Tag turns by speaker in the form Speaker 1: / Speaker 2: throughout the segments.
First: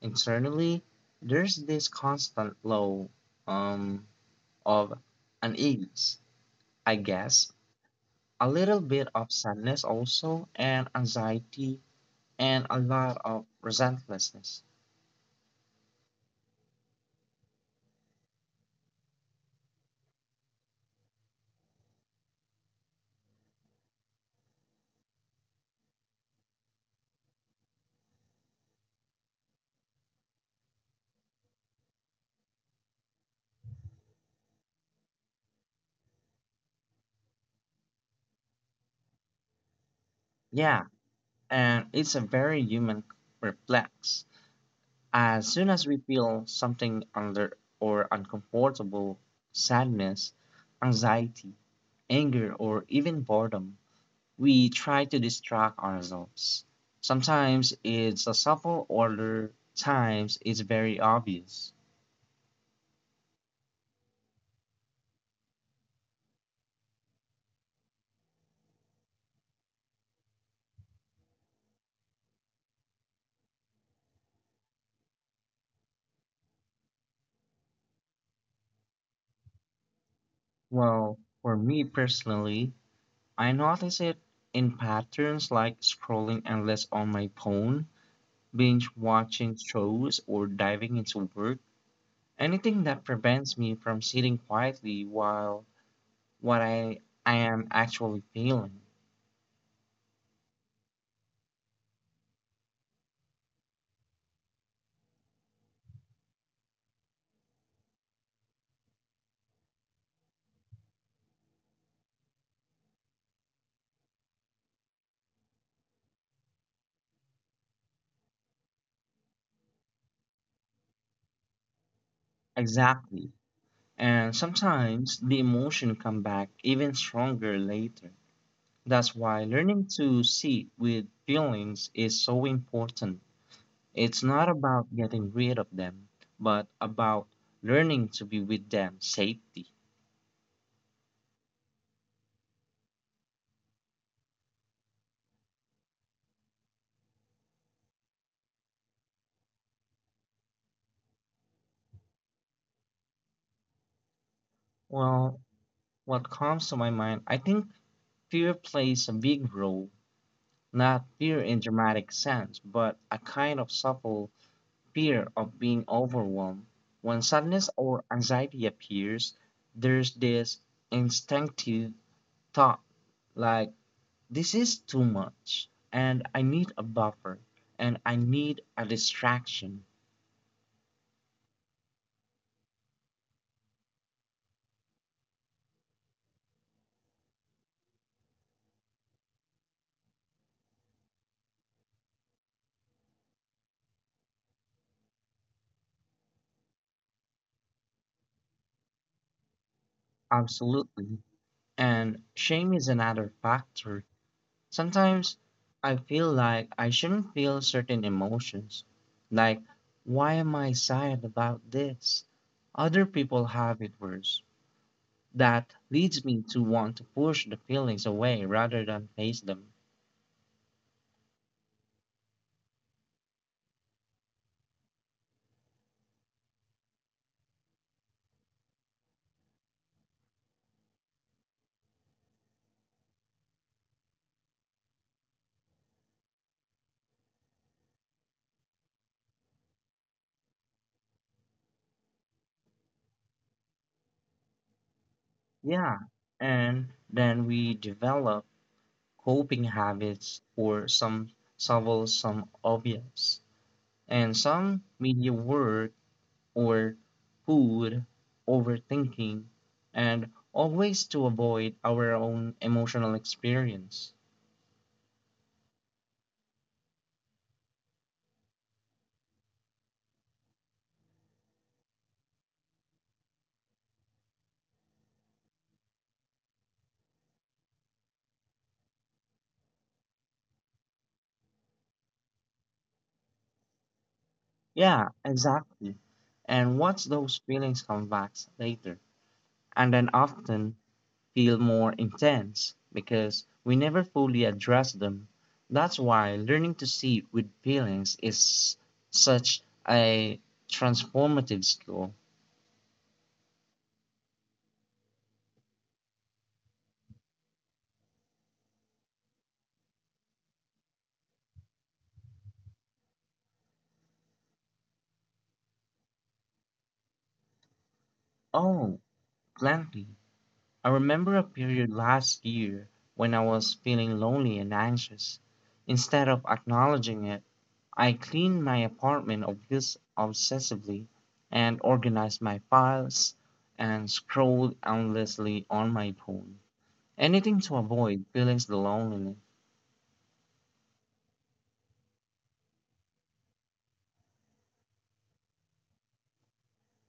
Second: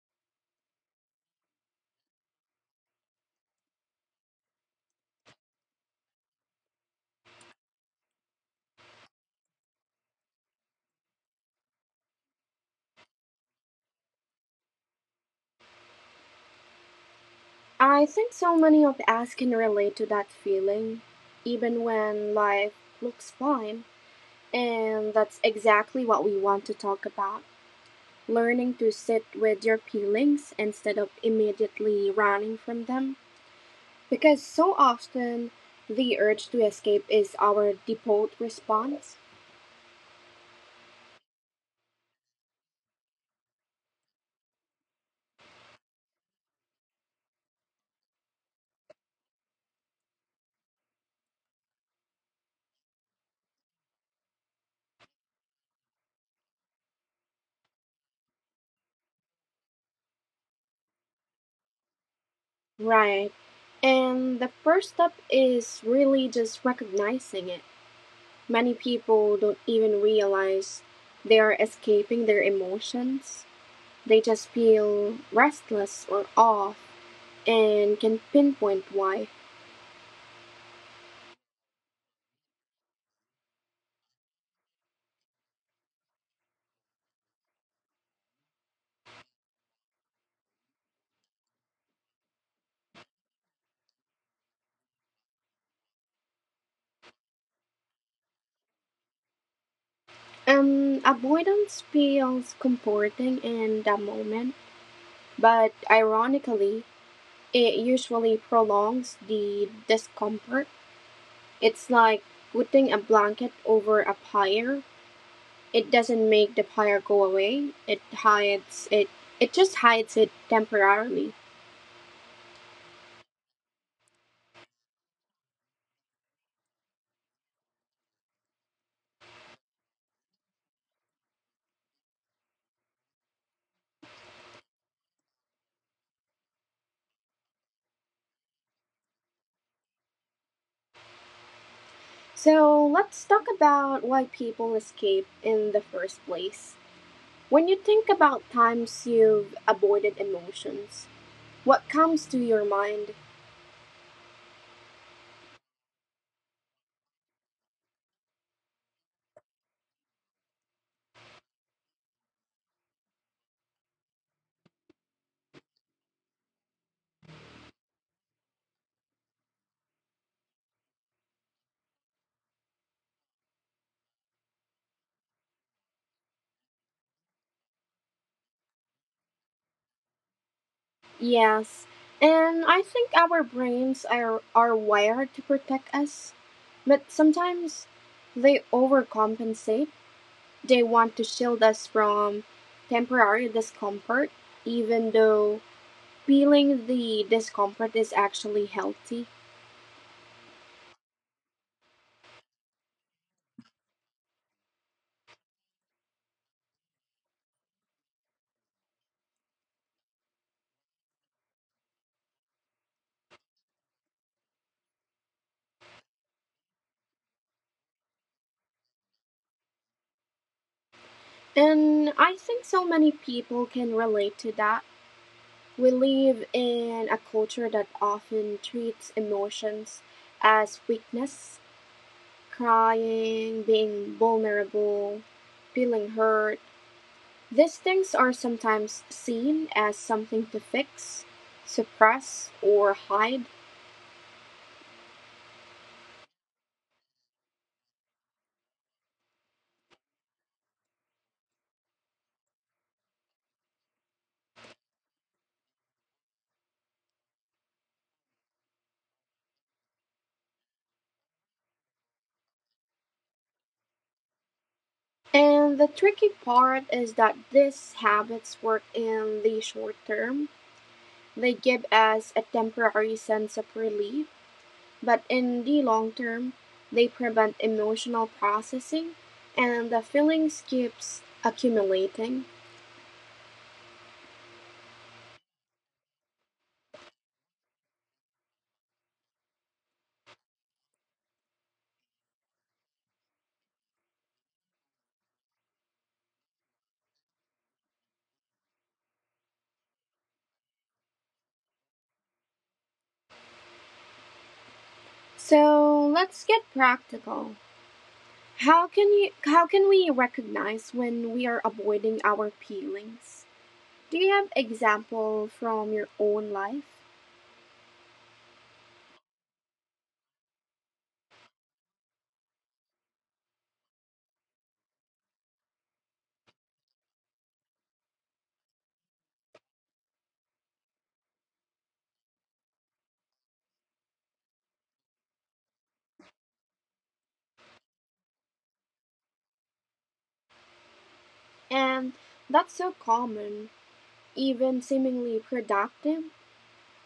Speaker 1: internally, there's this constant low um of unease, I guess, a little bit of sadness also, and anxiety, and a lot of resentlessness.
Speaker 2: I think so many of us can relate to that feeling, even when life looks fine. And that's exactly what we want to talk about: learning to sit with your feelings instead of immediately running from them. Because so often the urge to escape is our default response.
Speaker 1: Yeah, and it's a very human reflex. As soon as we feel something under or uncomfortable, sadness, anxiety, anger, or even boredom, we try to distract ourselves. Sometimes it's a subtle order, times it's very obvious.
Speaker 2: Right. And the first step is really just recognizing it. Many people don't even realize they are escaping their emotions. They just feel restless or off and can pinpoint why.
Speaker 1: Well, for me personally, I notice it in patterns like scrolling endless on my phone, binge watching shows, or diving into work. Anything that prevents me from sitting quietly while what I am actually feeling.
Speaker 2: Avoidance feels comforting in that moment, but ironically, it usually prolongs the discomfort. It's like putting a blanket over a fire. It doesn't make the fire go away. It hides it. It just hides it temporarily.
Speaker 1: Exactly. And sometimes the emotion come back even stronger later. That's why learning to sit with feelings is so important. It's not about getting rid of them, but about learning to be with them safely.
Speaker 2: So let's talk about why people escape in the first place. When you think about times you've avoided emotions, what comes to your mind?
Speaker 1: Well, what comes to my mind, I think fear plays a big role, not fear in dramatic sense, but a kind of subtle fear of being overwhelmed. When sadness or anxiety appears, there's this instinctive thought like, this is too much, and I need a buffer, and I need a distraction.
Speaker 2: Yes, and I think our brains are wired to protect us, but sometimes they overcompensate. They want to shield us from temporary discomfort, even though feeling the discomfort is actually healthy.
Speaker 1: Absolutely. And shame is another factor. Sometimes I feel like I shouldn't feel certain emotions. Like, why am I sad about this? Other people have it worse. That leads me to want to push the feelings away rather than face them.
Speaker 2: And I think so many people can relate to that. We live in a culture that often treats emotions as weakness. Crying, being vulnerable, feeling hurt. These things are sometimes seen as something to fix, suppress, or hide.
Speaker 1: Yeah, and then we develop coping habits for some subtle, some obvious. And some media work or food, overthinking, and always to avoid our own emotional experience.
Speaker 2: And the tricky part is that these habits work in the short term. They give us a temporary sense of relief, but in the long term, they prevent emotional processing and the feelings keeps accumulating.
Speaker 1: Yeah, exactly. And watch those feelings come back later. And then often feel more intense because we never fully address them. That's why learning to see with feelings is such a transformative skill.
Speaker 2: So let's get practical. How can we recognize when we are avoiding our feelings? Do you have example from your own life?
Speaker 1: Oh, plenty. I remember a period last year when I was feeling lonely and anxious. Instead of acknowledging it, I cleaned my apartment of this obsessively and organized my files and scrolled endlessly on my phone. Anything to avoid feeling the loneliness.
Speaker 2: And that's so common, even seemingly productive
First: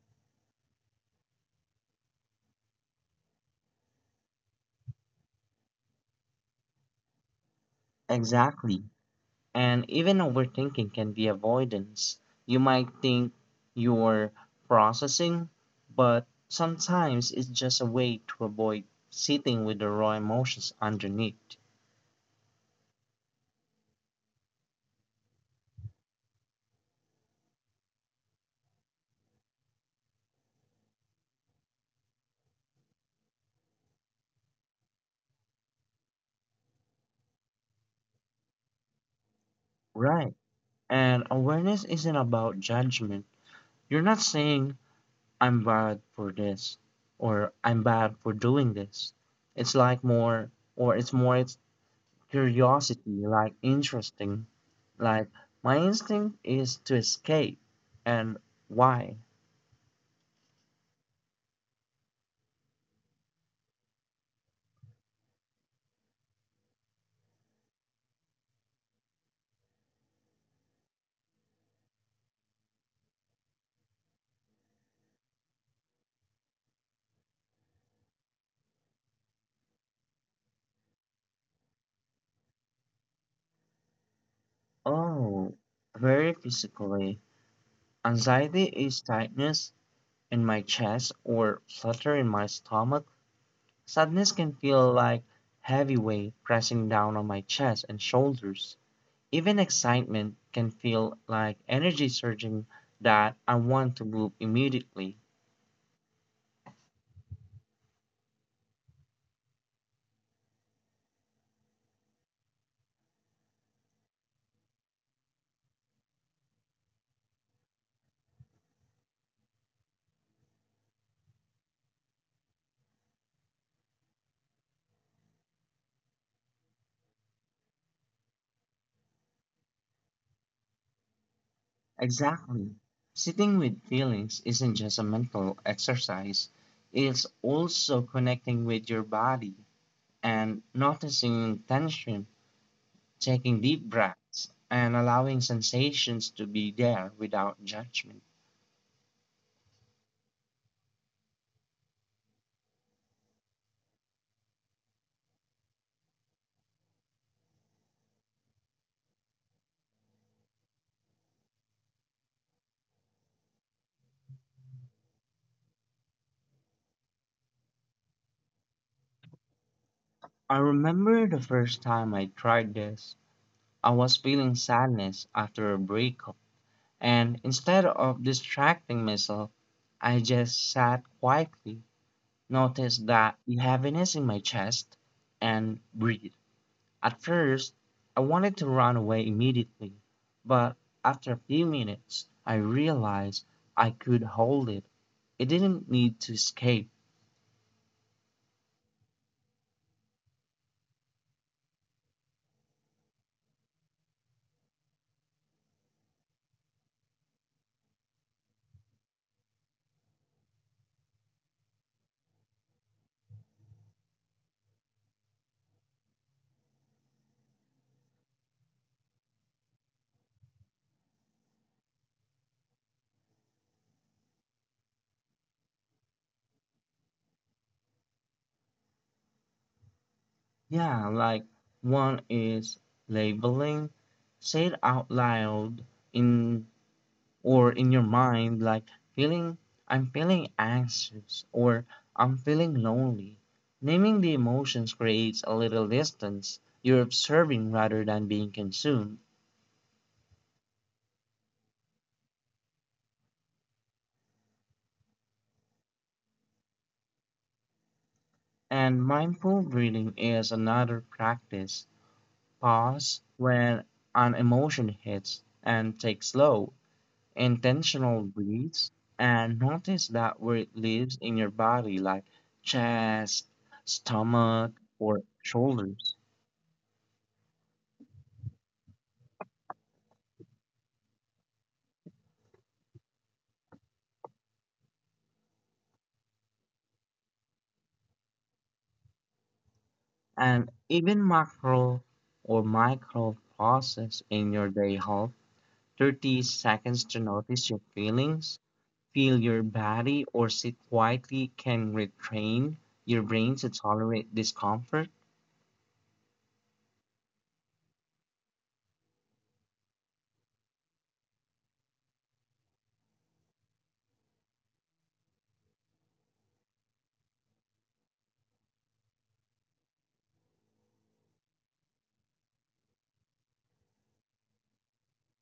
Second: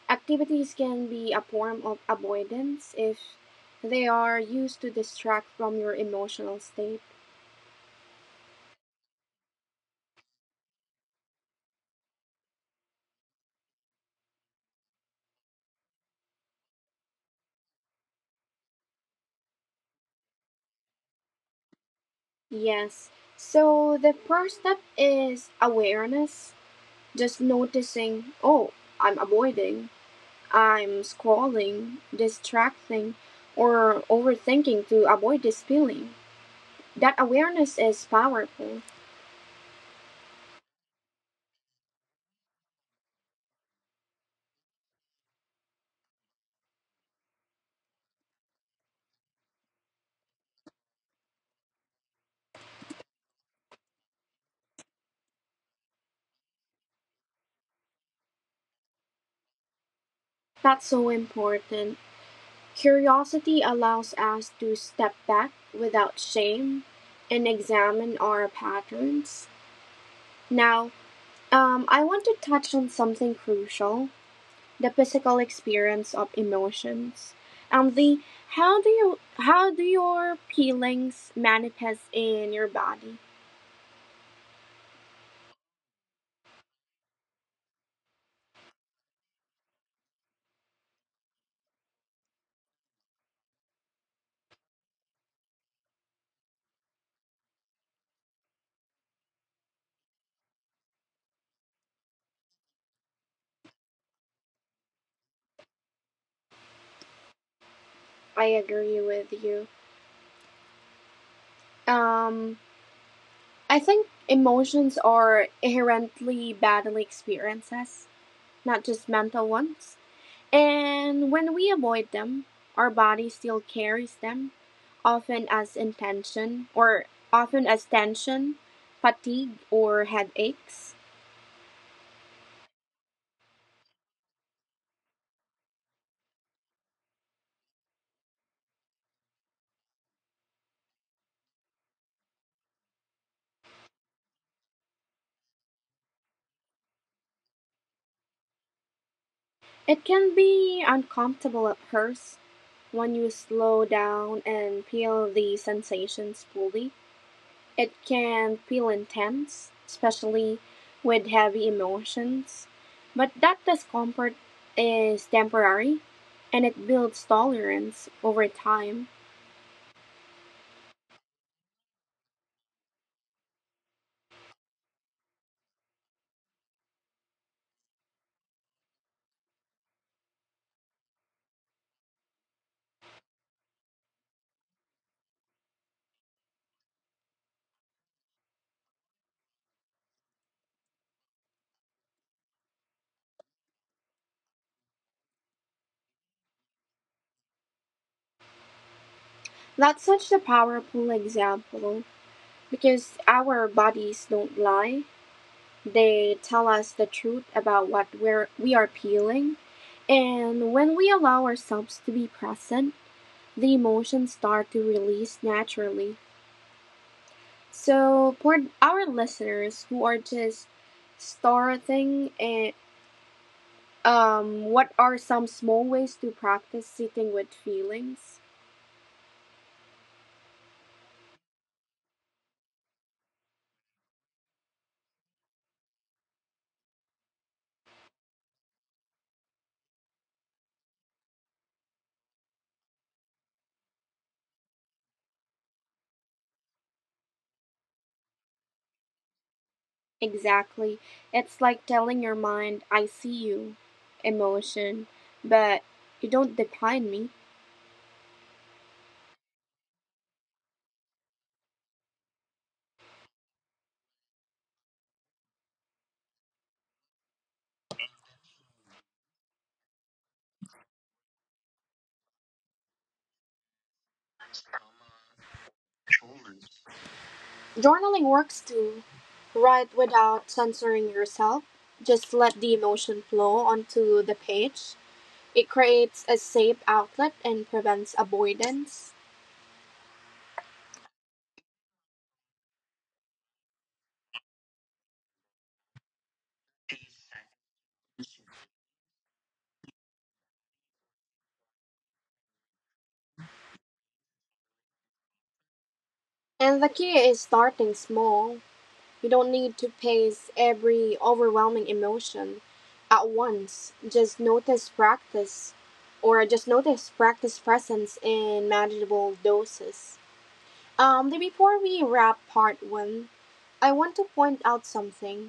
Speaker 2: activities can be a form of avoidance if they are used to distract from your emotional state.
Speaker 1: Exactly. And even overthinking can be avoidance. You might think you're processing, but sometimes it's just a way to avoid sitting with the raw emotions underneath.
Speaker 2: Yes. So the first step is awareness, just noticing, oh, I'm avoiding I'm scrolling, distracting, or overthinking to avoid this feeling. That awareness is powerful.
Speaker 1: Right. And awareness isn't about judgment. You're not saying, I'm bad for this or I'm bad for doing this. It's like more, or it's more it's curiosity, like interesting. Like, my instinct is to escape. And why?
Speaker 2: That's so important. Curiosity allows us to step back without shame and examine our patterns. Now, I want to touch on something crucial: the physical experience of emotions. And the how do you How do your feelings manifest in your body?
Speaker 1: Oh, very physically. Anxiety is tightness in my chest or flutter in my stomach. Sadness can feel like heavy weight pressing down on my chest and shoulders. Even excitement can feel like energy surging that I want to move immediately.
Speaker 2: I agree with you. Um, I think emotions are inherently bodily experiences, not just mental ones. And when we avoid them, our body still carries them, often as intention or often as tension, fatigue, or headaches.
Speaker 1: Exactly. Sitting with feelings isn't just a mental exercise, it's also connecting with your body and noticing tension, taking deep breaths, and allowing sensations to be there without judgment.
Speaker 2: It can be uncomfortable at first when you slow down and feel the sensations fully. It can feel intense, especially with heavy emotions, but that discomfort is temporary and it builds tolerance over time.
Speaker 1: I remember the first time I tried this, I was feeling sadness after a breakup, and instead of distracting myself, I just sat quietly, noticed that the heaviness in my chest, and breathed. At first I wanted to run away immediately, but after a few minutes I realized I could hold it. It didn't need to escape.
Speaker 2: That's such a powerful example because our bodies don't lie. They tell us the truth about we are feeling. And when we allow ourselves to be present, the emotions start to release naturally. So for our listeners who are just starting, and what are some small ways to practice sitting with feelings?
Speaker 1: Yeah, like one is labeling. Say it out loud in or in your mind like feeling I'm feeling anxious or I'm feeling lonely. Naming the emotions creates a little distance. You're observing rather than being consumed.
Speaker 2: Exactly, it's like telling your mind, "I see you, emotion, but you don't define me."
Speaker 1: And mindful breathing is another practice. Pause when an emotion hits and take slow, intentional breaths and notice that where it lives in your body, like chest, stomach, or shoulders.
Speaker 2: Journaling works too. Write without censoring yourself. Just let the emotion flow onto the page. It creates a safe outlet and prevents avoidance.
Speaker 1: And even macro or micro process in your day help 30 seconds to notice your feelings feel your body or sit quietly can retrain your brain to tolerate discomfort?
Speaker 2: And the key is starting small. You don't need to pace every overwhelming emotion at once. Just notice practice presence in manageable doses. Before we wrap part one, I want to point out something.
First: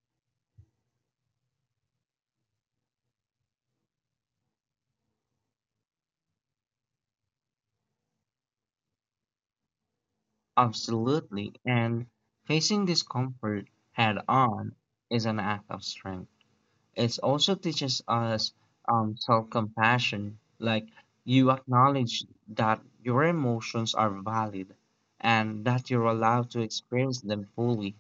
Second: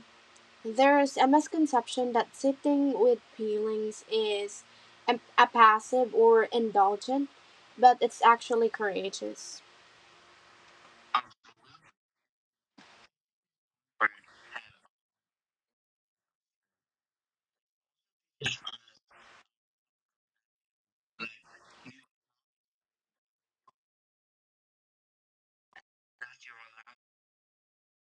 Speaker 2: There is a misconception that sitting with feelings is a passive or indulgent, but it's actually courageous.
Speaker 1: Absolutely. And facing discomfort head on is an act of strength. It also teaches us self compassion, like you acknowledge that your emotions are valid and that you're allowed to experience them fully.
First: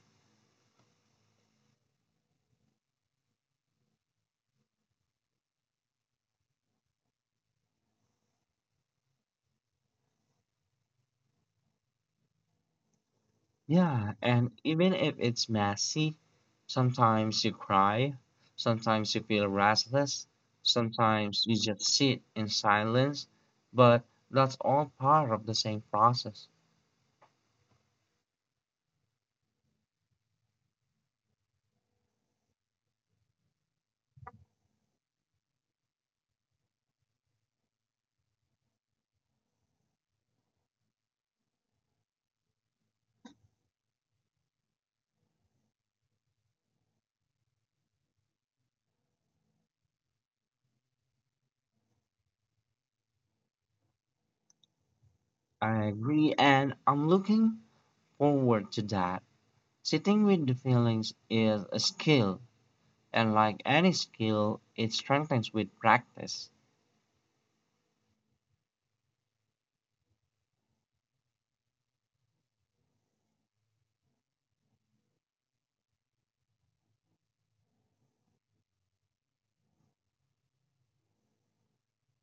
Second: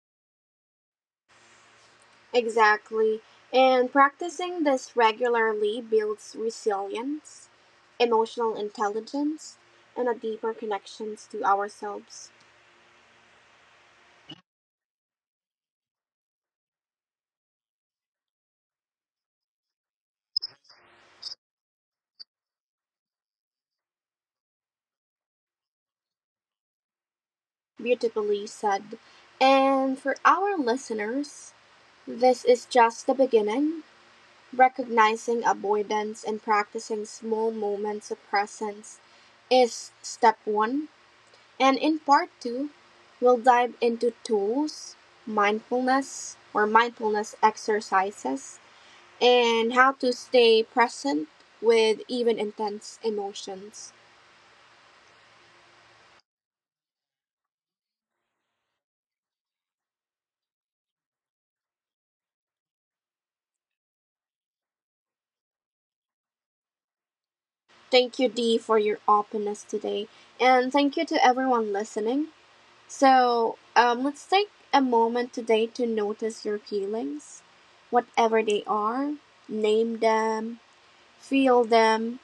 Speaker 2: Exactly. And practicing this regularly builds resilience, emotional intelligence, and a deeper connections to ourselves.
Speaker 1: Yeah, and even if it's messy, sometimes you cry, sometimes you feel restless, sometimes you just sit in silence, but that's all part of the same process.
Speaker 2: Beautifully said. And for our listeners, this is just the beginning. Recognizing avoidance and practicing small moments of presence is step one. And in part two, we'll dive into tools, mindfulness exercises and how to stay present with even intense emotions.
Speaker 1: I agree, and I'm looking forward to that. Sitting with the feelings is a skill, and like any skill, it strengthens with practice.
Speaker 2: Thank you, Dee, for your openness today. And thank you to everyone listening. So let's take a moment today to notice your feelings, whatever they are, name them, feel them,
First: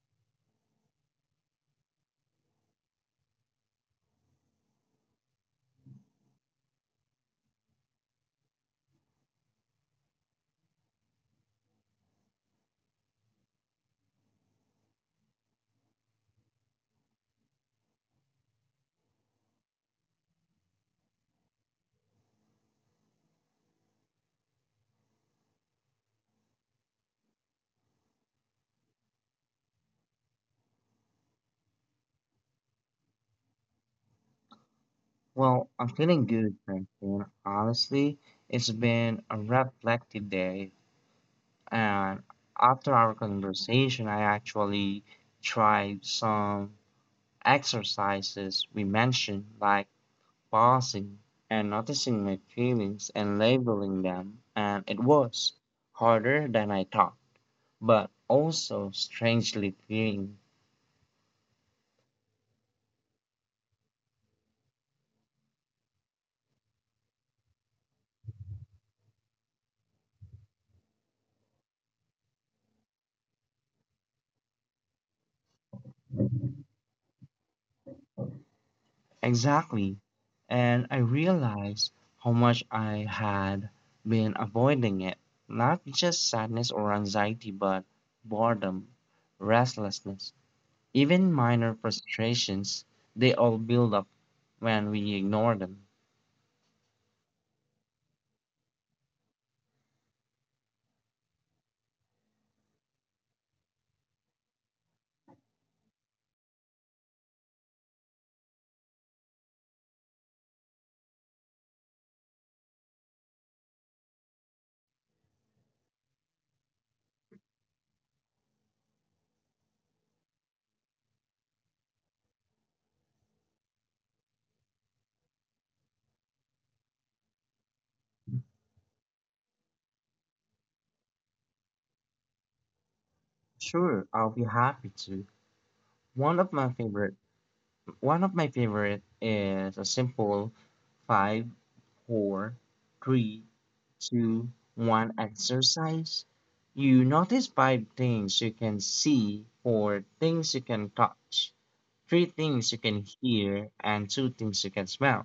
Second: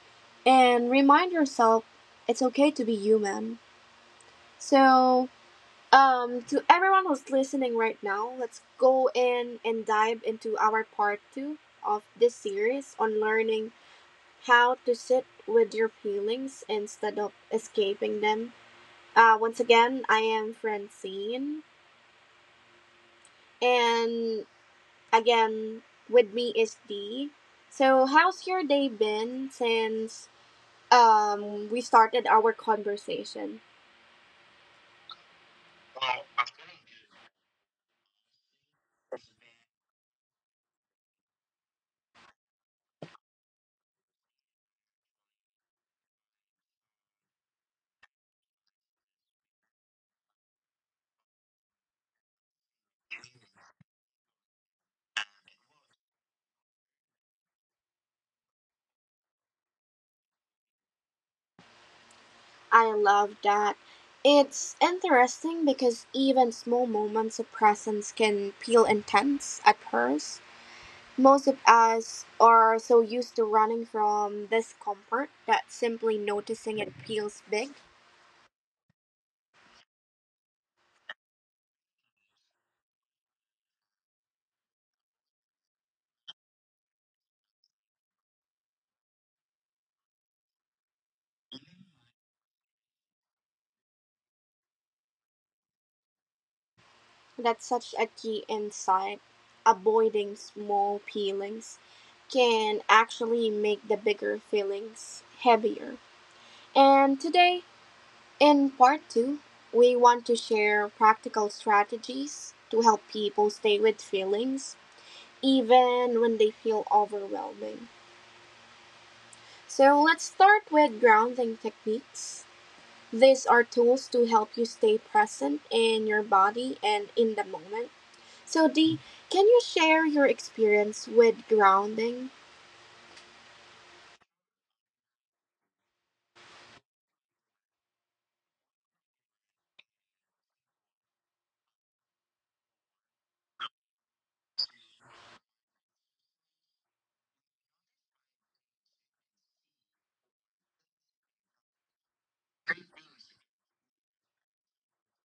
Speaker 2: and remind yourself it's okay to be human. So to everyone who's listening right now, let's go in and dive into our part two of this series on learning how to sit with your feelings instead of escaping them. Once again, I am Francine, and again, with me is Dee. So, how's your day been since we started our conversation?
Speaker 1: Well, I'm feeling good, Francine. Honestly, it's been a reflective day. And after our conversation, I actually tried some exercises we mentioned, like pausing and noticing my feelings and labeling them. And it was harder than I thought, but also strangely freeing.
Speaker 2: I love that. It's interesting because even small moments of presence can feel intense at first. Most of us are so used to running from discomfort that simply noticing it feels big.
Speaker 1: Exactly. And I realized how much I had been avoiding it. Not just sadness or anxiety, but boredom, restlessness. Even minor frustrations, they all build up when we ignore them.
Speaker 2: That's such a key insight. Avoiding small feelings can actually make the bigger feelings heavier. And today, in part two, we want to share practical strategies to help people stay with feelings even when they feel overwhelming. So let's start with grounding techniques. These are tools to help you stay present in your body and in the moment. So, Dee, can you share your experience with grounding?
Speaker 1: Sure, I'll be happy to. One of my favorite one of my favorite is a simple five, four, three, two, one exercise. You notice five things you can see, four things you can touch, three things you can hear and two things you can smell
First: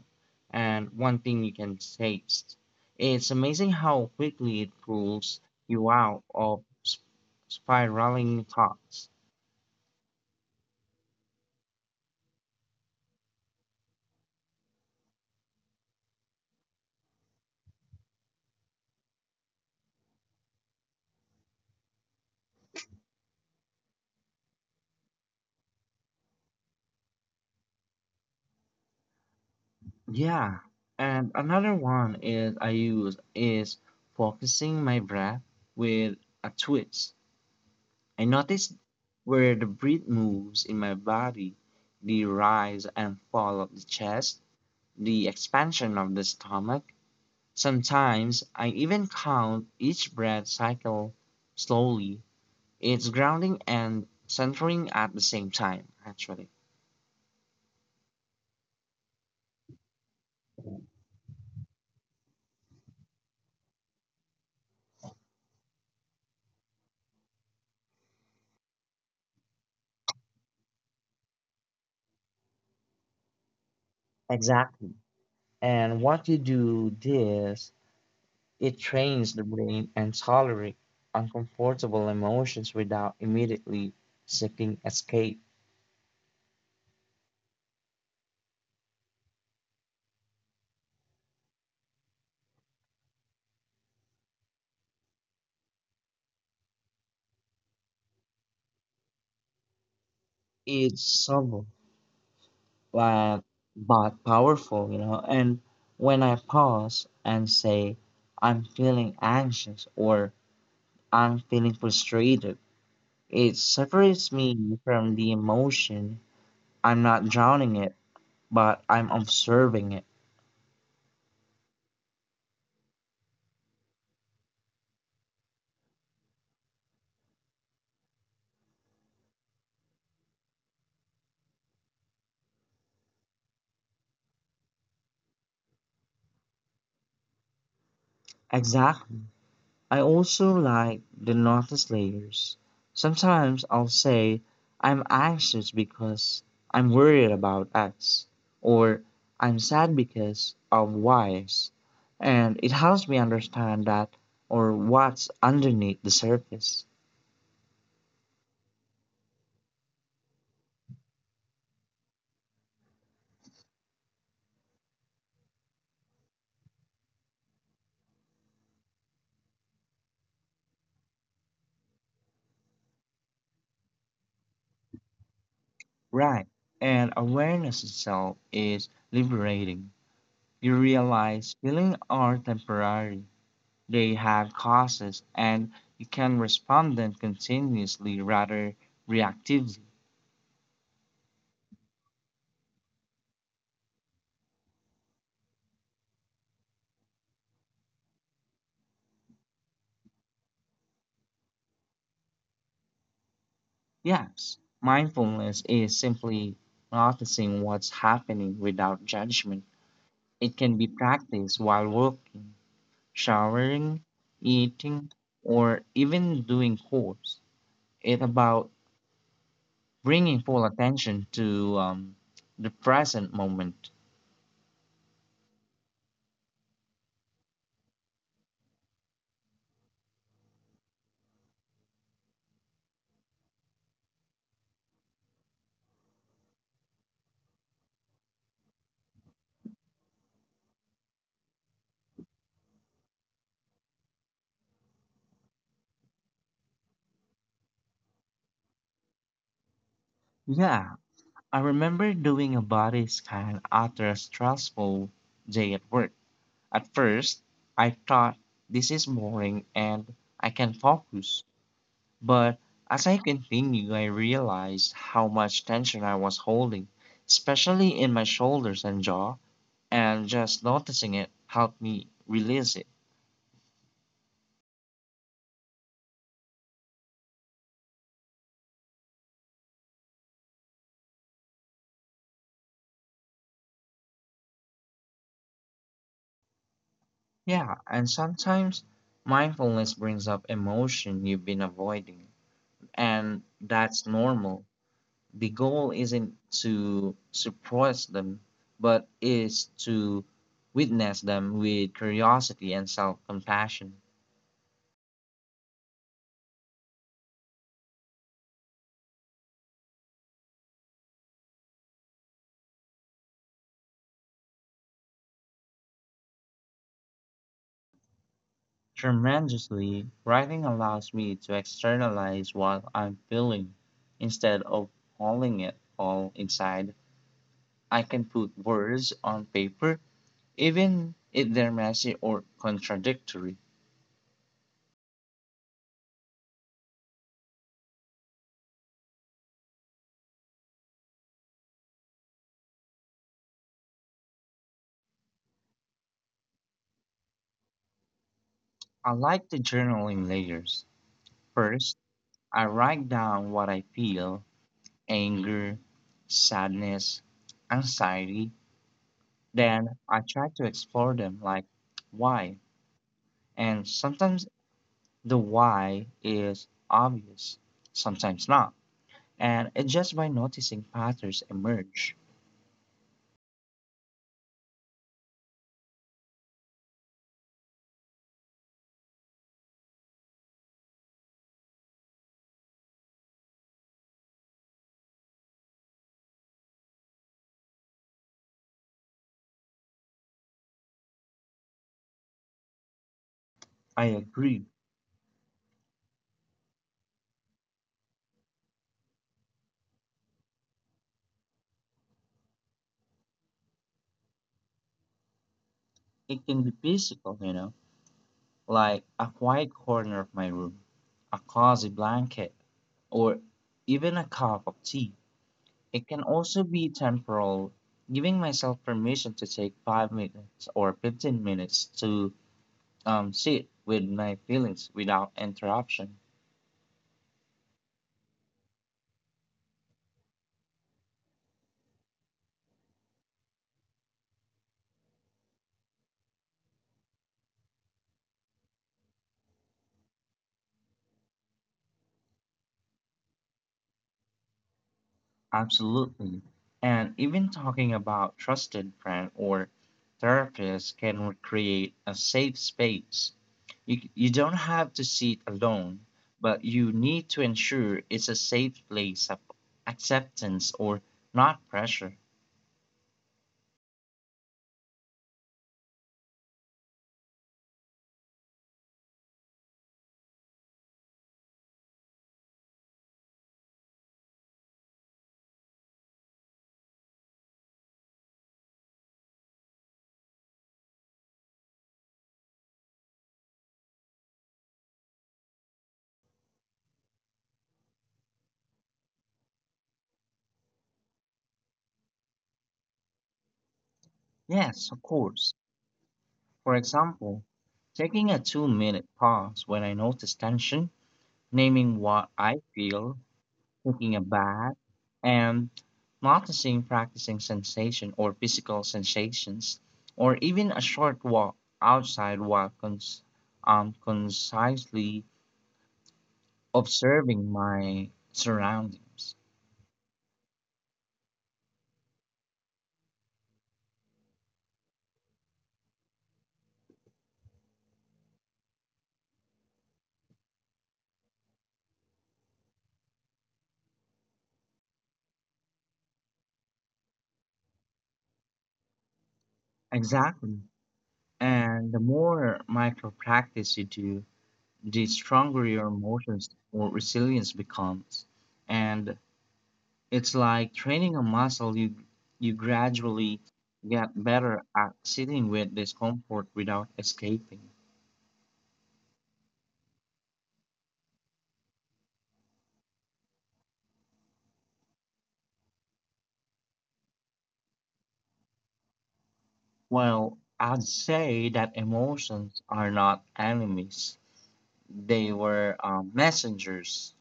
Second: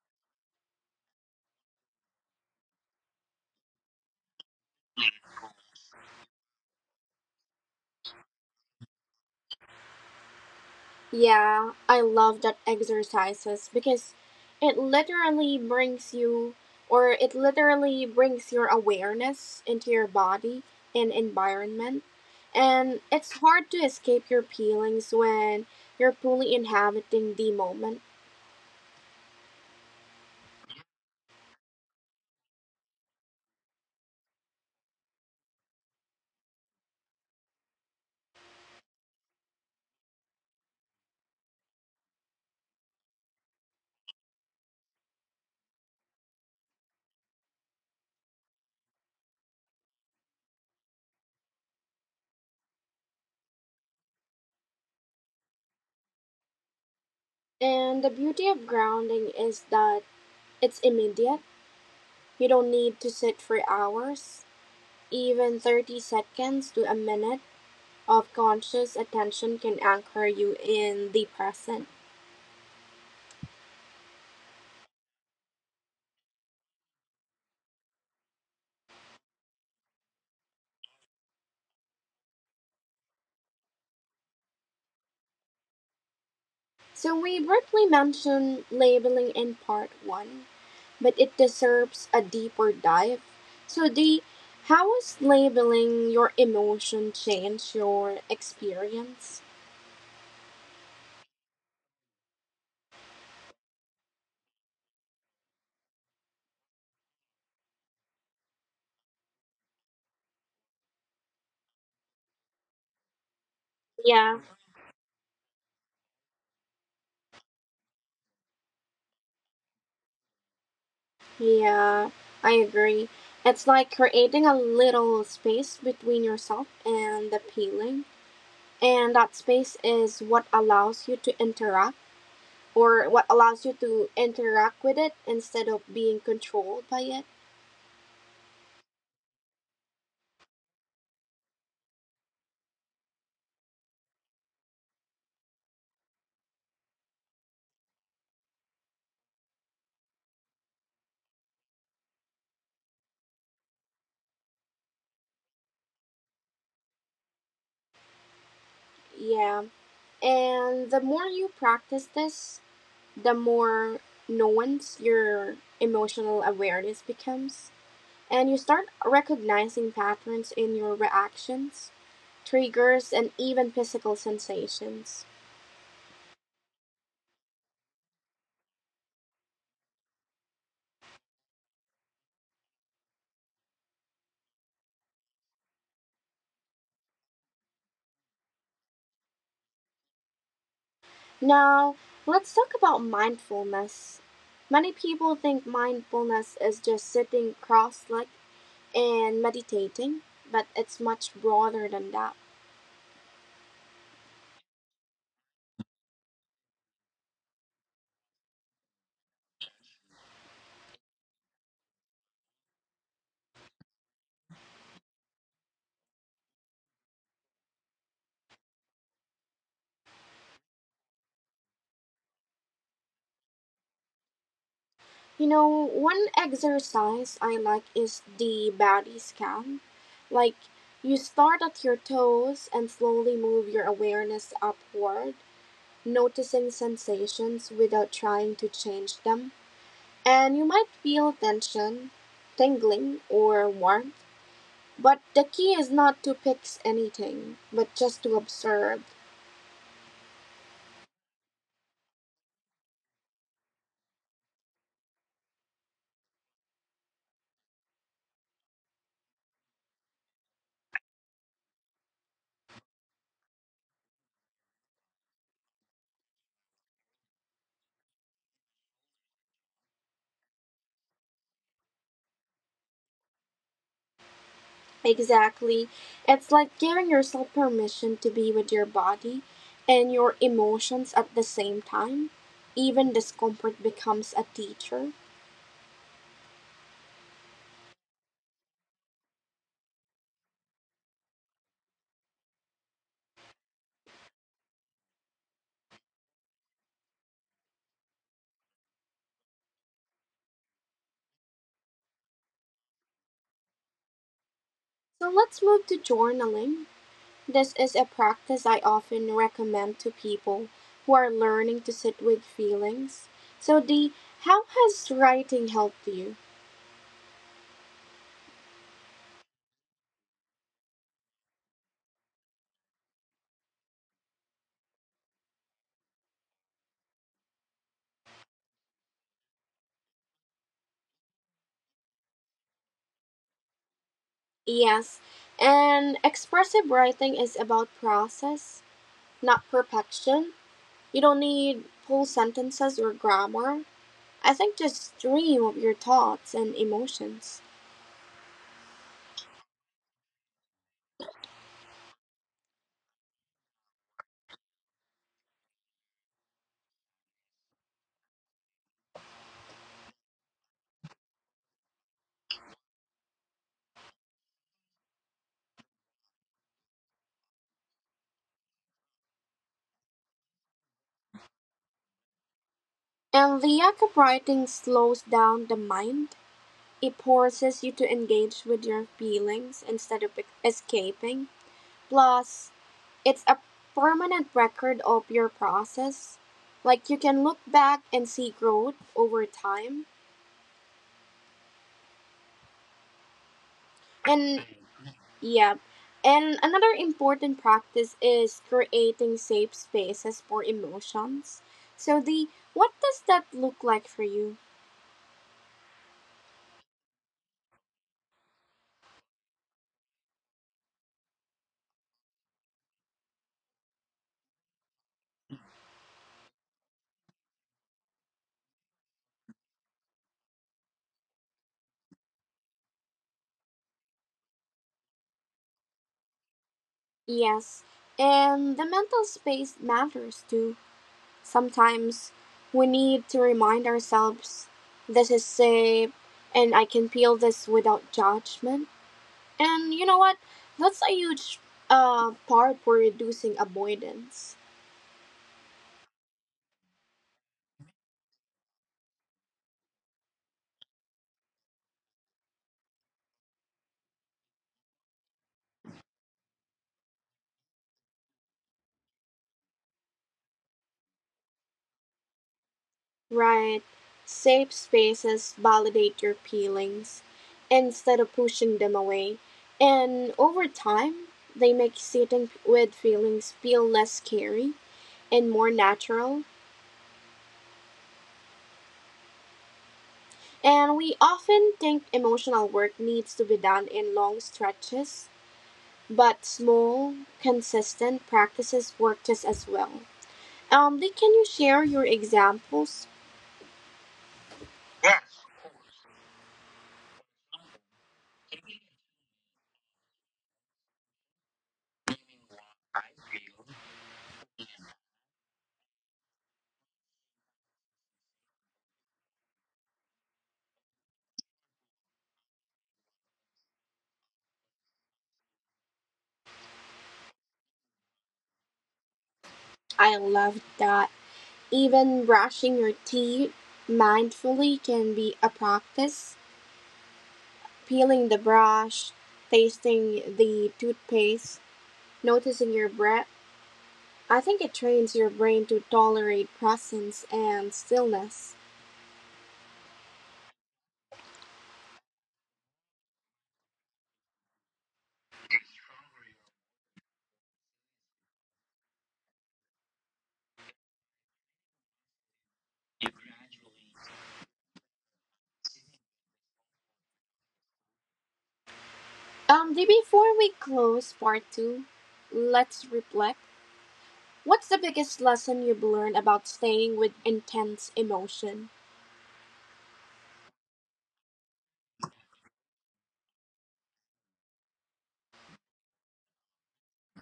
Speaker 1: and one thing you can taste. It's amazing how quickly it pulls you out of spiraling thoughts.
Speaker 2: Yeah, I love that exercises because it literally brings you it literally brings your awareness into your body and environment. And it's hard to escape your feelings when you're fully inhabiting the moment.
Speaker 1: Yeah, and another one is I use is focusing my breath with a twist. I notice where the breath moves in my body, the rise and fall of the chest, the expansion of the stomach. Sometimes I even count each breath cycle slowly, its grounding and centering at the same time, actually.
Speaker 2: And the beauty of grounding is that it's immediate. You don't need to sit for hours. Even 30 seconds to a minute of conscious attention can anchor you in the present.
Speaker 1: Exactly. And what you do this, it trains the brain and tolerate uncomfortable emotions without immediately seeking escape.
Speaker 2: So we briefly mentioned labeling in part one, but it deserves a deeper dive. So D, how has labeling your emotion changed your experience?
Speaker 1: It's subtle, but, but powerful. And when I pause and say, I'm feeling anxious or I'm feeling frustrated, it separates
Speaker 2: Yeah,
Speaker 1: me from the emotion. I'm not drowning it, but I'm observing it.
Speaker 2: yeah, I agree. It's like creating a little space between yourself and the feeling. And that space is what allows you to interact or what allows you to interact with it instead of being controlled by it.
Speaker 1: Exactly. I also like the notice layers. Sometimes I'll say, I'm anxious because I'm worried about X, or I'm sad because of Y's. And it helps me understand that or what's underneath the surface.
Speaker 2: Yeah. And the more you practice this, the more nuanced your emotional awareness becomes. And you start recognizing patterns in your reactions, triggers, and even physical sensations.
Speaker 1: Right. And awareness itself is liberating. You realize feelings are temporary, they have causes, and you can respond them continuously rather reactively.
Speaker 2: Now, let's talk about mindfulness. Many people think mindfulness is just sitting cross legged and meditating, but it's much broader than that.
Speaker 1: Yes, mindfulness is simply noticing what's happening without judgment. It can be practiced while walking, showering, eating, or even doing chores. It's about bringing full attention to the present moment.
Speaker 2: You know, one exercise I like is the body scan. Like, you start at your toes and slowly move your awareness upward, noticing sensations without trying to change them. And you might feel tension, tingling, or warmth, but the key is not to fix anything, but just to observe.
Speaker 1: Yeah, I remember doing a body scan after a stressful day at work. At first, I thought this is boring and I can focus. But as I continued, I realized how much tension I was holding, especially in my shoulders and jaw, and just noticing it helped me release it.
Speaker 2: Exactly. It's like giving yourself permission to be with your body and your emotions at the same time. Even discomfort becomes a teacher.
Speaker 1: Yeah, and sometimes mindfulness brings up emotion you've been avoiding, and that's normal. The goal isn't to suppress them, but is to witness them with curiosity and self compassion.
Speaker 2: So let's move to journaling. This is a practice I often recommend to people who are learning to sit with feelings. So, Dee, how has writing helped you?
Speaker 1: Tremendously, writing allows me to externalize what I'm feeling instead of holding it all inside. I can put words on paper, even if they're messy or contradictory.
Speaker 2: Yes, and expressive writing is about process, not perfection. You don't need full sentences or grammar. I think just dream of your thoughts and emotions.
Speaker 1: I like the journaling layers. First, I write down what I feel, anger, sadness, anxiety, then I try to explore them like why. And sometimes the why is obvious, sometimes not. And it's just by noticing patterns emerge.
Speaker 2: And the act of writing slows down the mind. It forces you to engage with your feelings instead of escaping. Plus, it's a permanent record of your process. Like you can look back and see growth over time.
Speaker 1: I
Speaker 2: And
Speaker 1: agree.
Speaker 2: Yeah. And another important practice is creating safe spaces for emotions. So, the what does that look like for you?
Speaker 1: It can be physical, like a quiet corner of my room, a cozy blanket, or even a cup of tea. It can also be temporal, giving myself permission to take 5 minutes or 15 minutes to sit with my feelings without interruption.
Speaker 2: Yes. And the mental space matters too. Sometimes we need to remind ourselves this is safe and I can feel this without judgment. And you know what? That's a huge part for reducing avoidance.
Speaker 1: Absolutely. And even talking about trusted friend or therapist can create a safe space. You don't have to sit alone, but you need to ensure it's a safe place of acceptance or not pressure.
Speaker 2: Right. Safe spaces validate your feelings instead of pushing them away. And over time, they make sitting with feelings feel less scary and more natural. And we often think emotional work needs to be done in long stretches, but small, consistent practices work just as well. Lee, can you share your examples?
Speaker 1: Yes, of course. For example, taking a 2-minute pause when I notice tension, naming what I feel, taking a bath, and noticing practicing sensation or physical sensations, or even a short walk outside while concisely observing my surroundings.
Speaker 2: I love that. Even brushing your teeth mindfully can be a practice. Peeling the brush, tasting the toothpaste, noticing your breath. I think it trains your brain to tolerate presence and stillness.
Speaker 1: Exactly. And the more micro practice you do, the stronger your emotions or resilience becomes. And it's like training a muscle. You gradually get better at sitting with discomfort without escaping.
Speaker 2: Before we close part two, let's reflect. What's the biggest lesson you've learned about staying with intense emotion?
Speaker 1: Well, I'd say that emotions are not enemies. They were messengers.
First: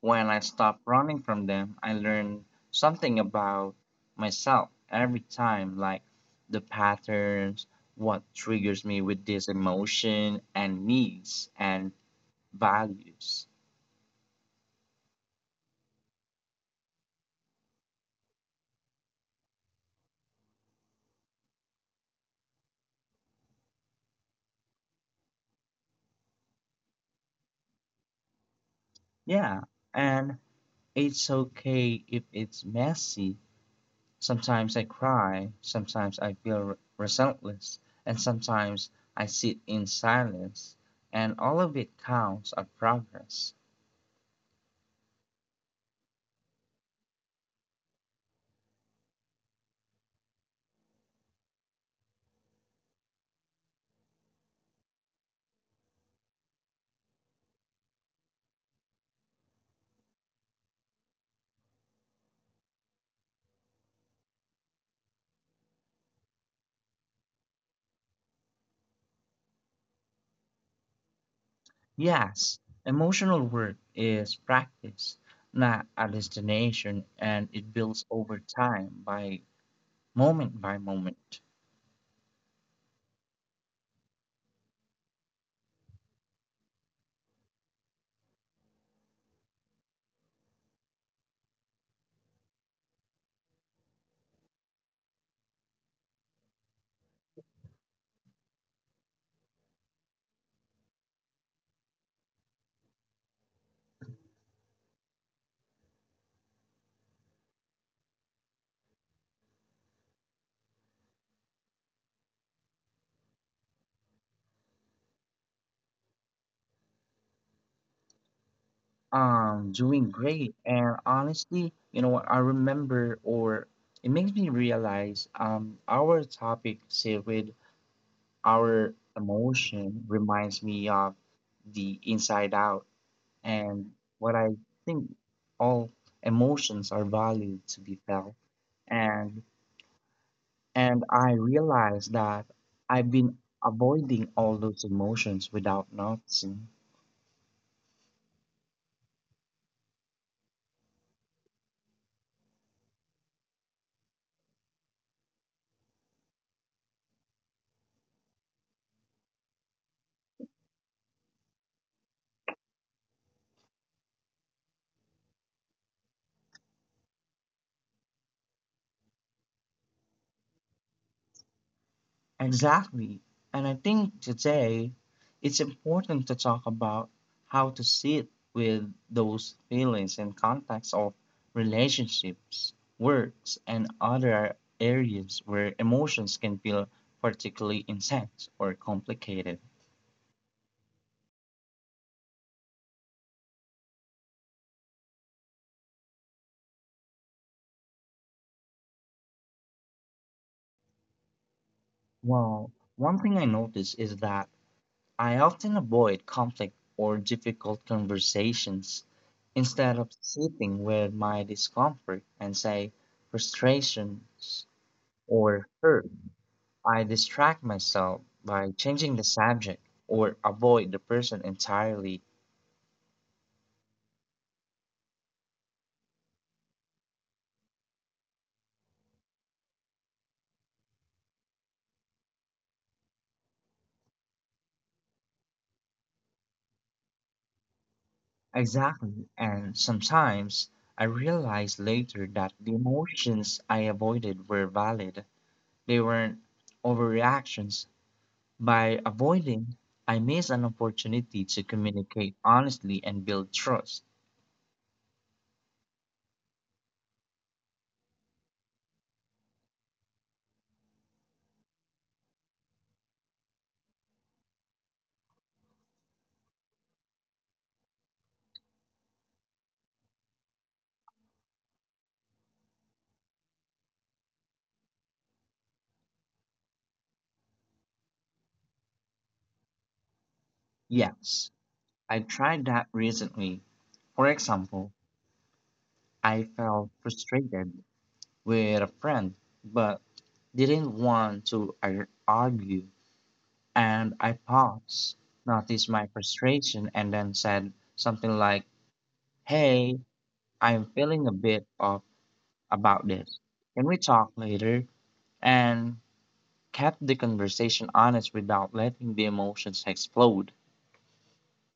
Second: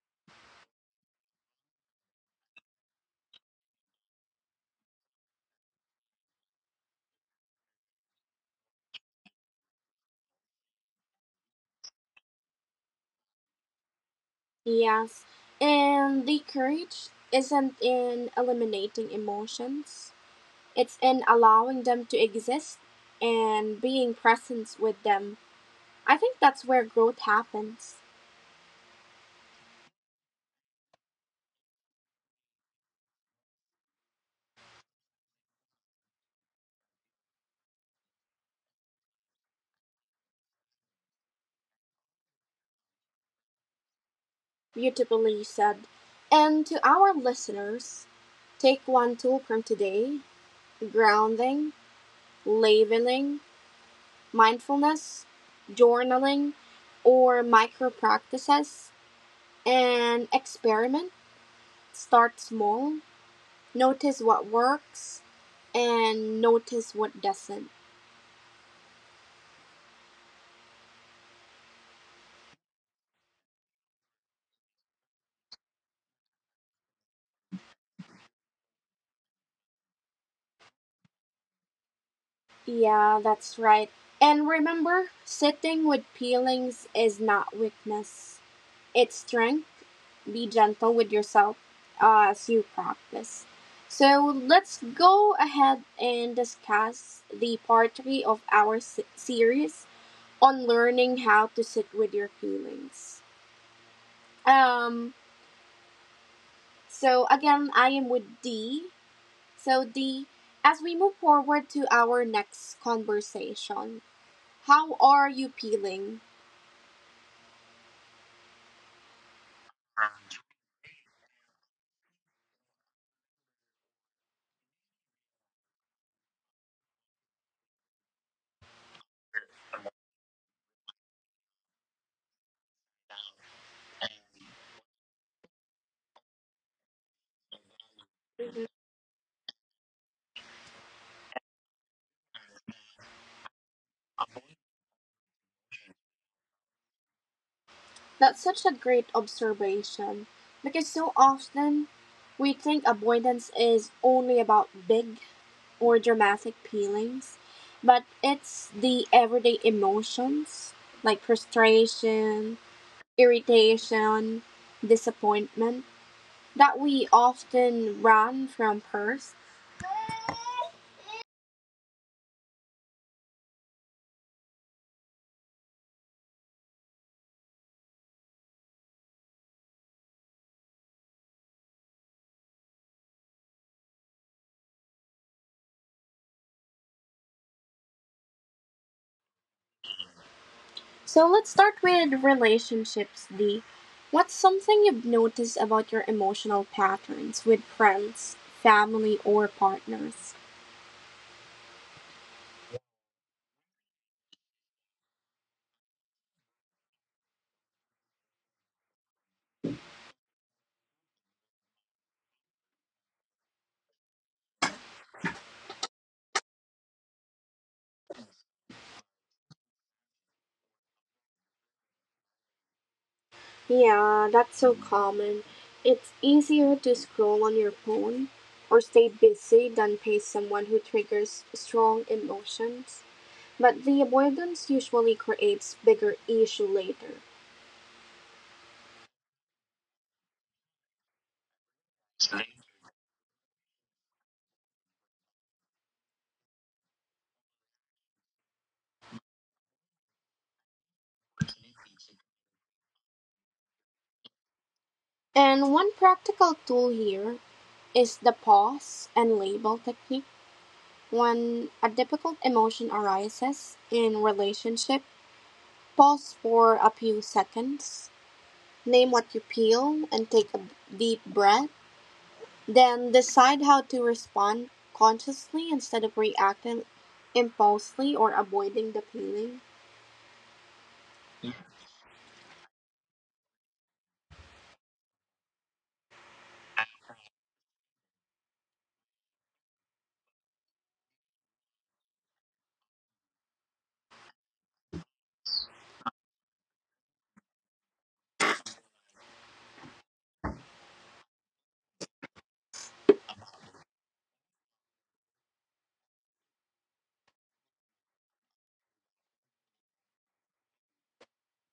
Speaker 1: When I stopped running from them, I learned something about myself every time, like the patterns, what triggers me with this emotion, and needs and values.
Speaker 2: Yes, and the courage isn't in eliminating emotions. It's in allowing them to exist and being present with them. I think that's where growth happens.
Speaker 1: Yeah, and it's okay if it's messy. Sometimes I cry, sometimes I feel resentless, and sometimes I sit in silence, and all of it counts as progress.
Speaker 2: Beautifully said. And to our listeners, take one tool from today: grounding, labeling, mindfulness, journaling, or micro practices, and experiment. Start small, notice what works, and notice what doesn't.
Speaker 1: Yes, emotional work is practice, not a destination, and it builds over time by moment by moment.
Speaker 2: Yeah, that's right. And remember, sitting with feelings is not weakness, it's strength. Be gentle with yourself as you practice. So let's go ahead and discuss the part three of our series on learning how to sit with your feelings. Um, so again, I am with Dee. So Dee, as we move forward to our next conversation, how are you feeling?
Speaker 1: Doing great and honestly you know what I remember or it makes me realize our topic say with our emotion reminds me of the Inside Out and what I think all emotions are valued to be felt and I realize that I've been avoiding all those emotions without noticing.
Speaker 2: That's such a great observation because so often we think avoidance is only about big or dramatic feelings, but it's the everyday emotions like frustration, irritation, disappointment that we often run from first.
Speaker 1: Exactly. And I think today it's important to talk about how to sit with those feelings in context of relationships, works, and other areas where emotions can feel particularly intense or complicated.
Speaker 2: So let's start with relationships, Dee. What's something you've noticed about your emotional patterns with friends, family, or partners?
Speaker 1: Well, one thing I notice is that I often avoid conflict or difficult conversations instead of sitting with my discomfort and say frustrations or hurt. I distract myself by changing the subject or avoid the person entirely.
Speaker 2: Yeah, that's so common. It's easier to scroll on your phone or stay busy than face someone who triggers strong emotions. But the avoidance usually creates bigger issue later.
Speaker 1: Exactly. And sometimes I realize later that the emotions I avoided were valid. They weren't overreactions. By avoiding, I miss an opportunity to communicate honestly and build trust.
Speaker 2: And one practical tool here is the pause and label technique. When a difficult emotion arises in relationship, pause for a few seconds, name what you feel and take a deep breath, then decide how to respond consciously instead of reacting impulsively or avoiding the feeling.
Speaker 1: Yes, I tried that recently. For example, I felt frustrated with a friend, but didn't want to argue. And I paused, noticed my frustration, and then said something like, "Hey, I'm feeling a bit off about this. Can we talk later?" And kept the conversation honest without letting the emotions explode.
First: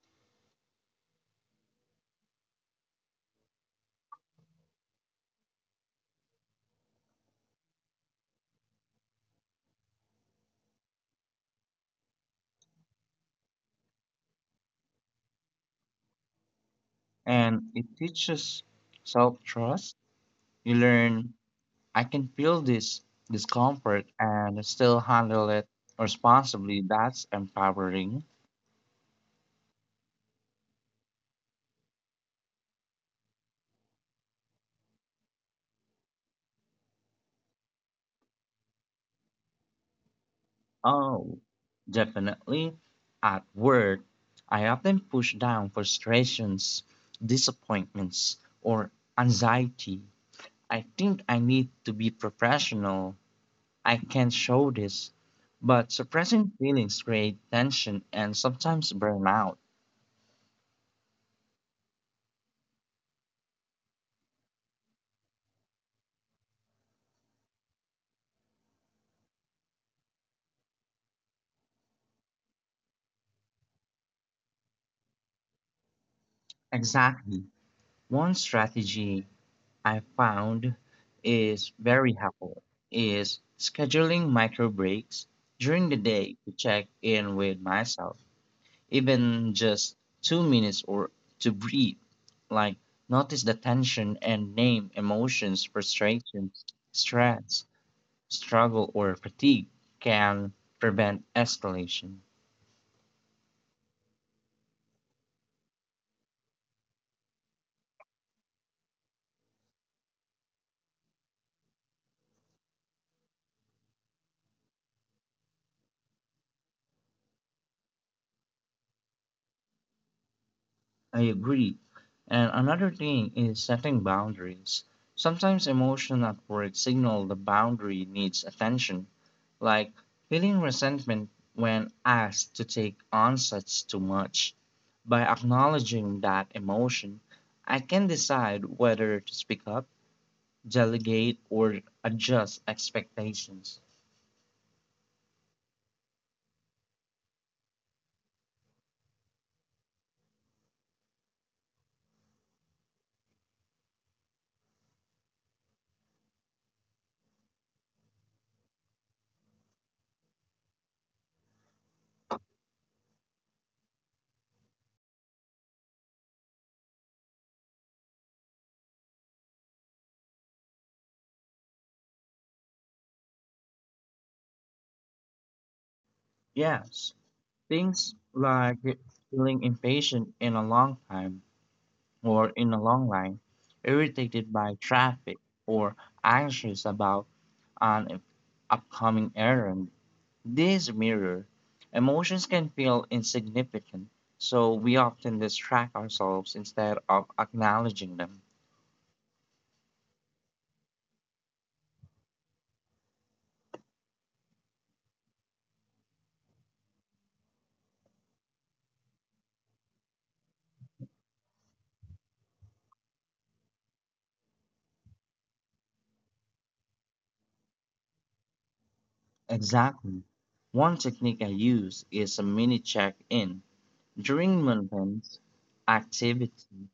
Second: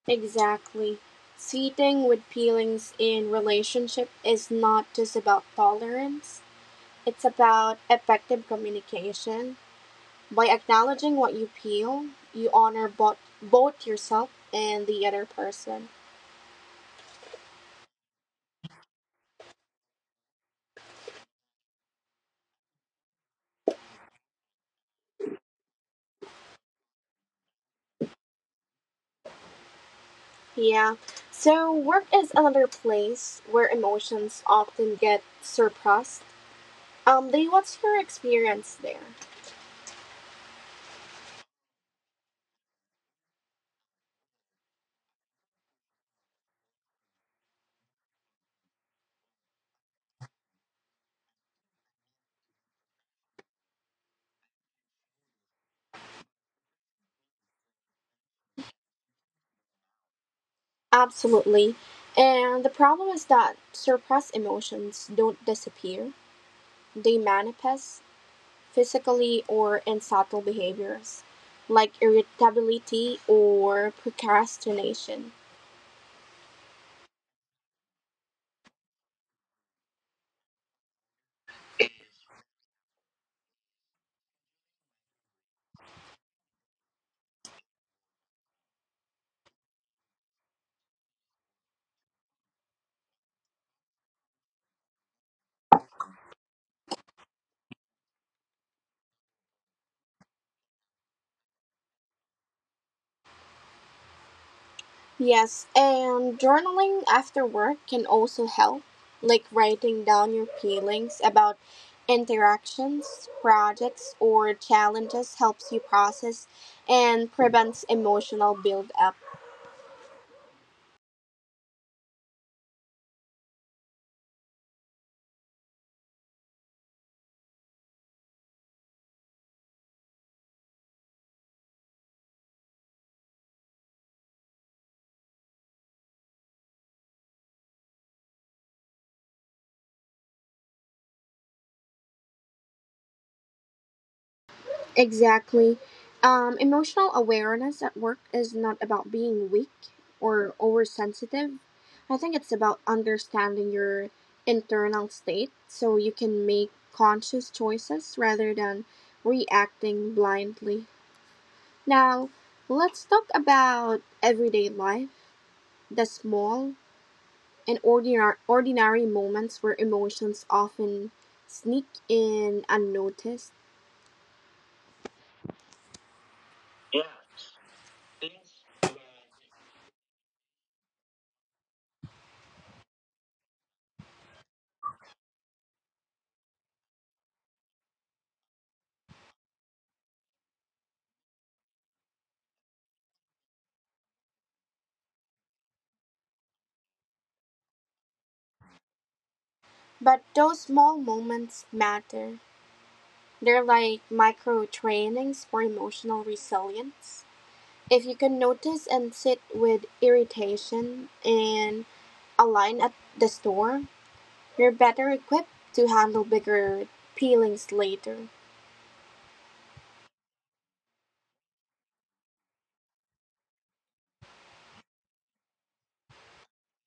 Speaker 2: Exactly. Sitting with feelings in relationship is not just about tolerance, it's about effective communication. By acknowledging what you feel, you honor both yourself and the other person.
Speaker 1: And it teaches self trust. You learn I can feel this discomfort and still handle it responsibly. That's empowering.
Speaker 2: Yeah. So work is another place where emotions often get suppressed. Lee, what's your experience there?
Speaker 1: Oh, definitely. At work, I often push down frustrations, disappointments, or anxiety. I think I need to be professional. I can not show this. But suppressing feelings create tension and sometimes burnout.
Speaker 2: Absolutely. And the problem is that suppressed emotions don't disappear. They manifest physically or in subtle behaviors like irritability or procrastination.
Speaker 1: Exactly. One strategy I found is very helpful is scheduling micro breaks during the day to check in with myself, even just 2 minutes or to breathe, like notice the tension and name emotions, frustration, stress, struggle, or fatigue can prevent escalation.
Speaker 2: Yes, and journaling after work can also help, like writing down your feelings about interactions, projects, or challenges helps you process and prevents emotional buildup.
Speaker 1: I agree. And another thing is setting boundaries. Sometimes emotion at work signal the boundary needs attention like feeling resentment when asked to take on such too much. By acknowledging that emotion, I can decide whether to speak up, delegate, or adjust expectations.
Speaker 2: Exactly. Emotional awareness at work is not about being weak or oversensitive. I think it's about understanding your internal state so you can make conscious choices rather than reacting blindly. Now, let's talk about everyday life, the small and ordinary moments where emotions often sneak in unnoticed.
Speaker 1: Yes, things like feeling impatient in a long time or in a long line, irritated by traffic, or anxious about an upcoming errand. This mirror, emotions can feel insignificant, so we often distract ourselves instead of acknowledging them.
Speaker 2: But those small moments matter. They're like micro trainings for emotional resilience. If you can notice and sit with irritation in a line at the store, you're better equipped to handle bigger feelings later.
Speaker 1: Exactly. One technique I use is a mini check in during mundane activity.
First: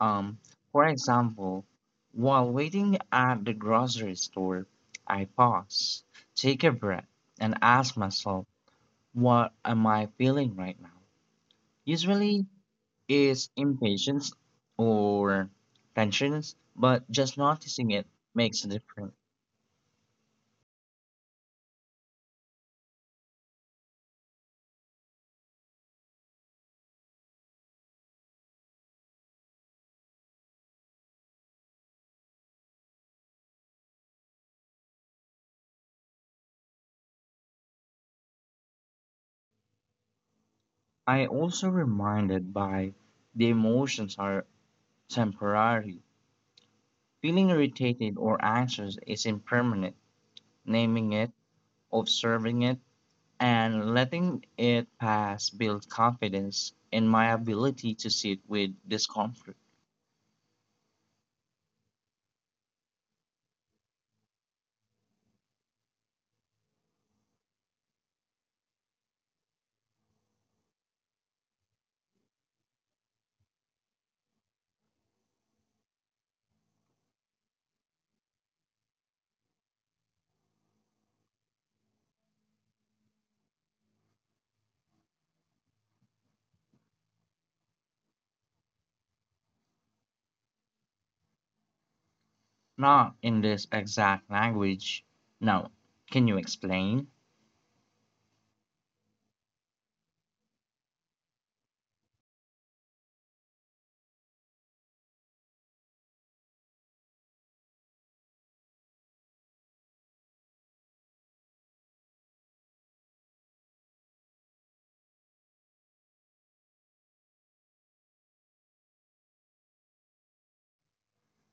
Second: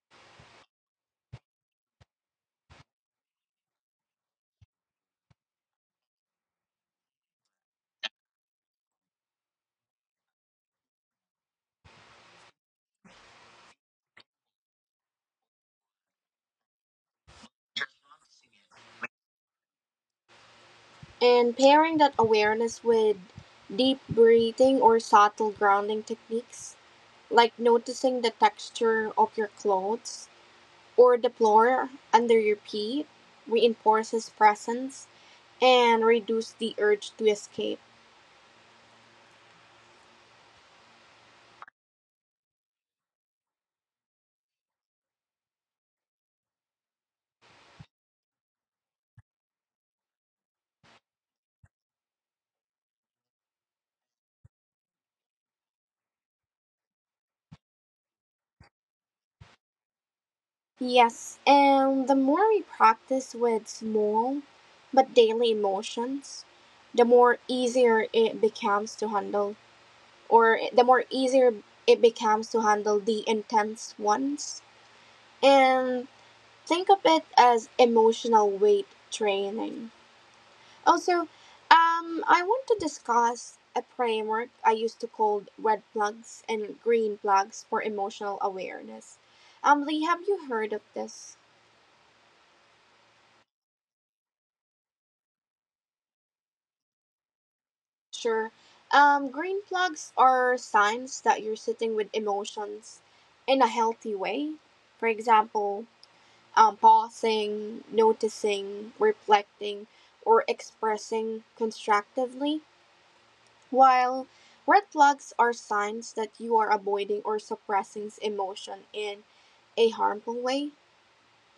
Speaker 1: Um, for example, while waiting at the grocery store, I pause, take a breath, and ask myself, what am I feeling right now? Usually, is impatience or tensions, but just noticing it makes a difference.
Speaker 2: And pairing that awareness with deep breathing or subtle grounding techniques, like noticing the texture of your clothes or the floor under your feet, reinforces presence and reduce the urge to escape.
Speaker 1: I also reminded by the emotions are temporary. Feeling irritated or anxious is impermanent. Naming it, observing it, and letting it pass builds confidence in my ability to sit with discomfort.
Speaker 2: Yes, and the more we practice with small but daily emotions, the more easier it becomes to handle, or the more easier it becomes to handle the intense ones. And think of it as emotional weight training. Also, I want to discuss a framework I used to call red plugs and green plugs for emotional awareness. Lee, have you heard of this?
Speaker 1: Not in this exact language. Now, can you explain?
Speaker 2: Sure. Green plugs are signs that you're sitting with emotions in a healthy way. For example, pausing, noticing, reflecting, or expressing constructively. While red flags are signs that you are avoiding or suppressing emotion in a harmful way,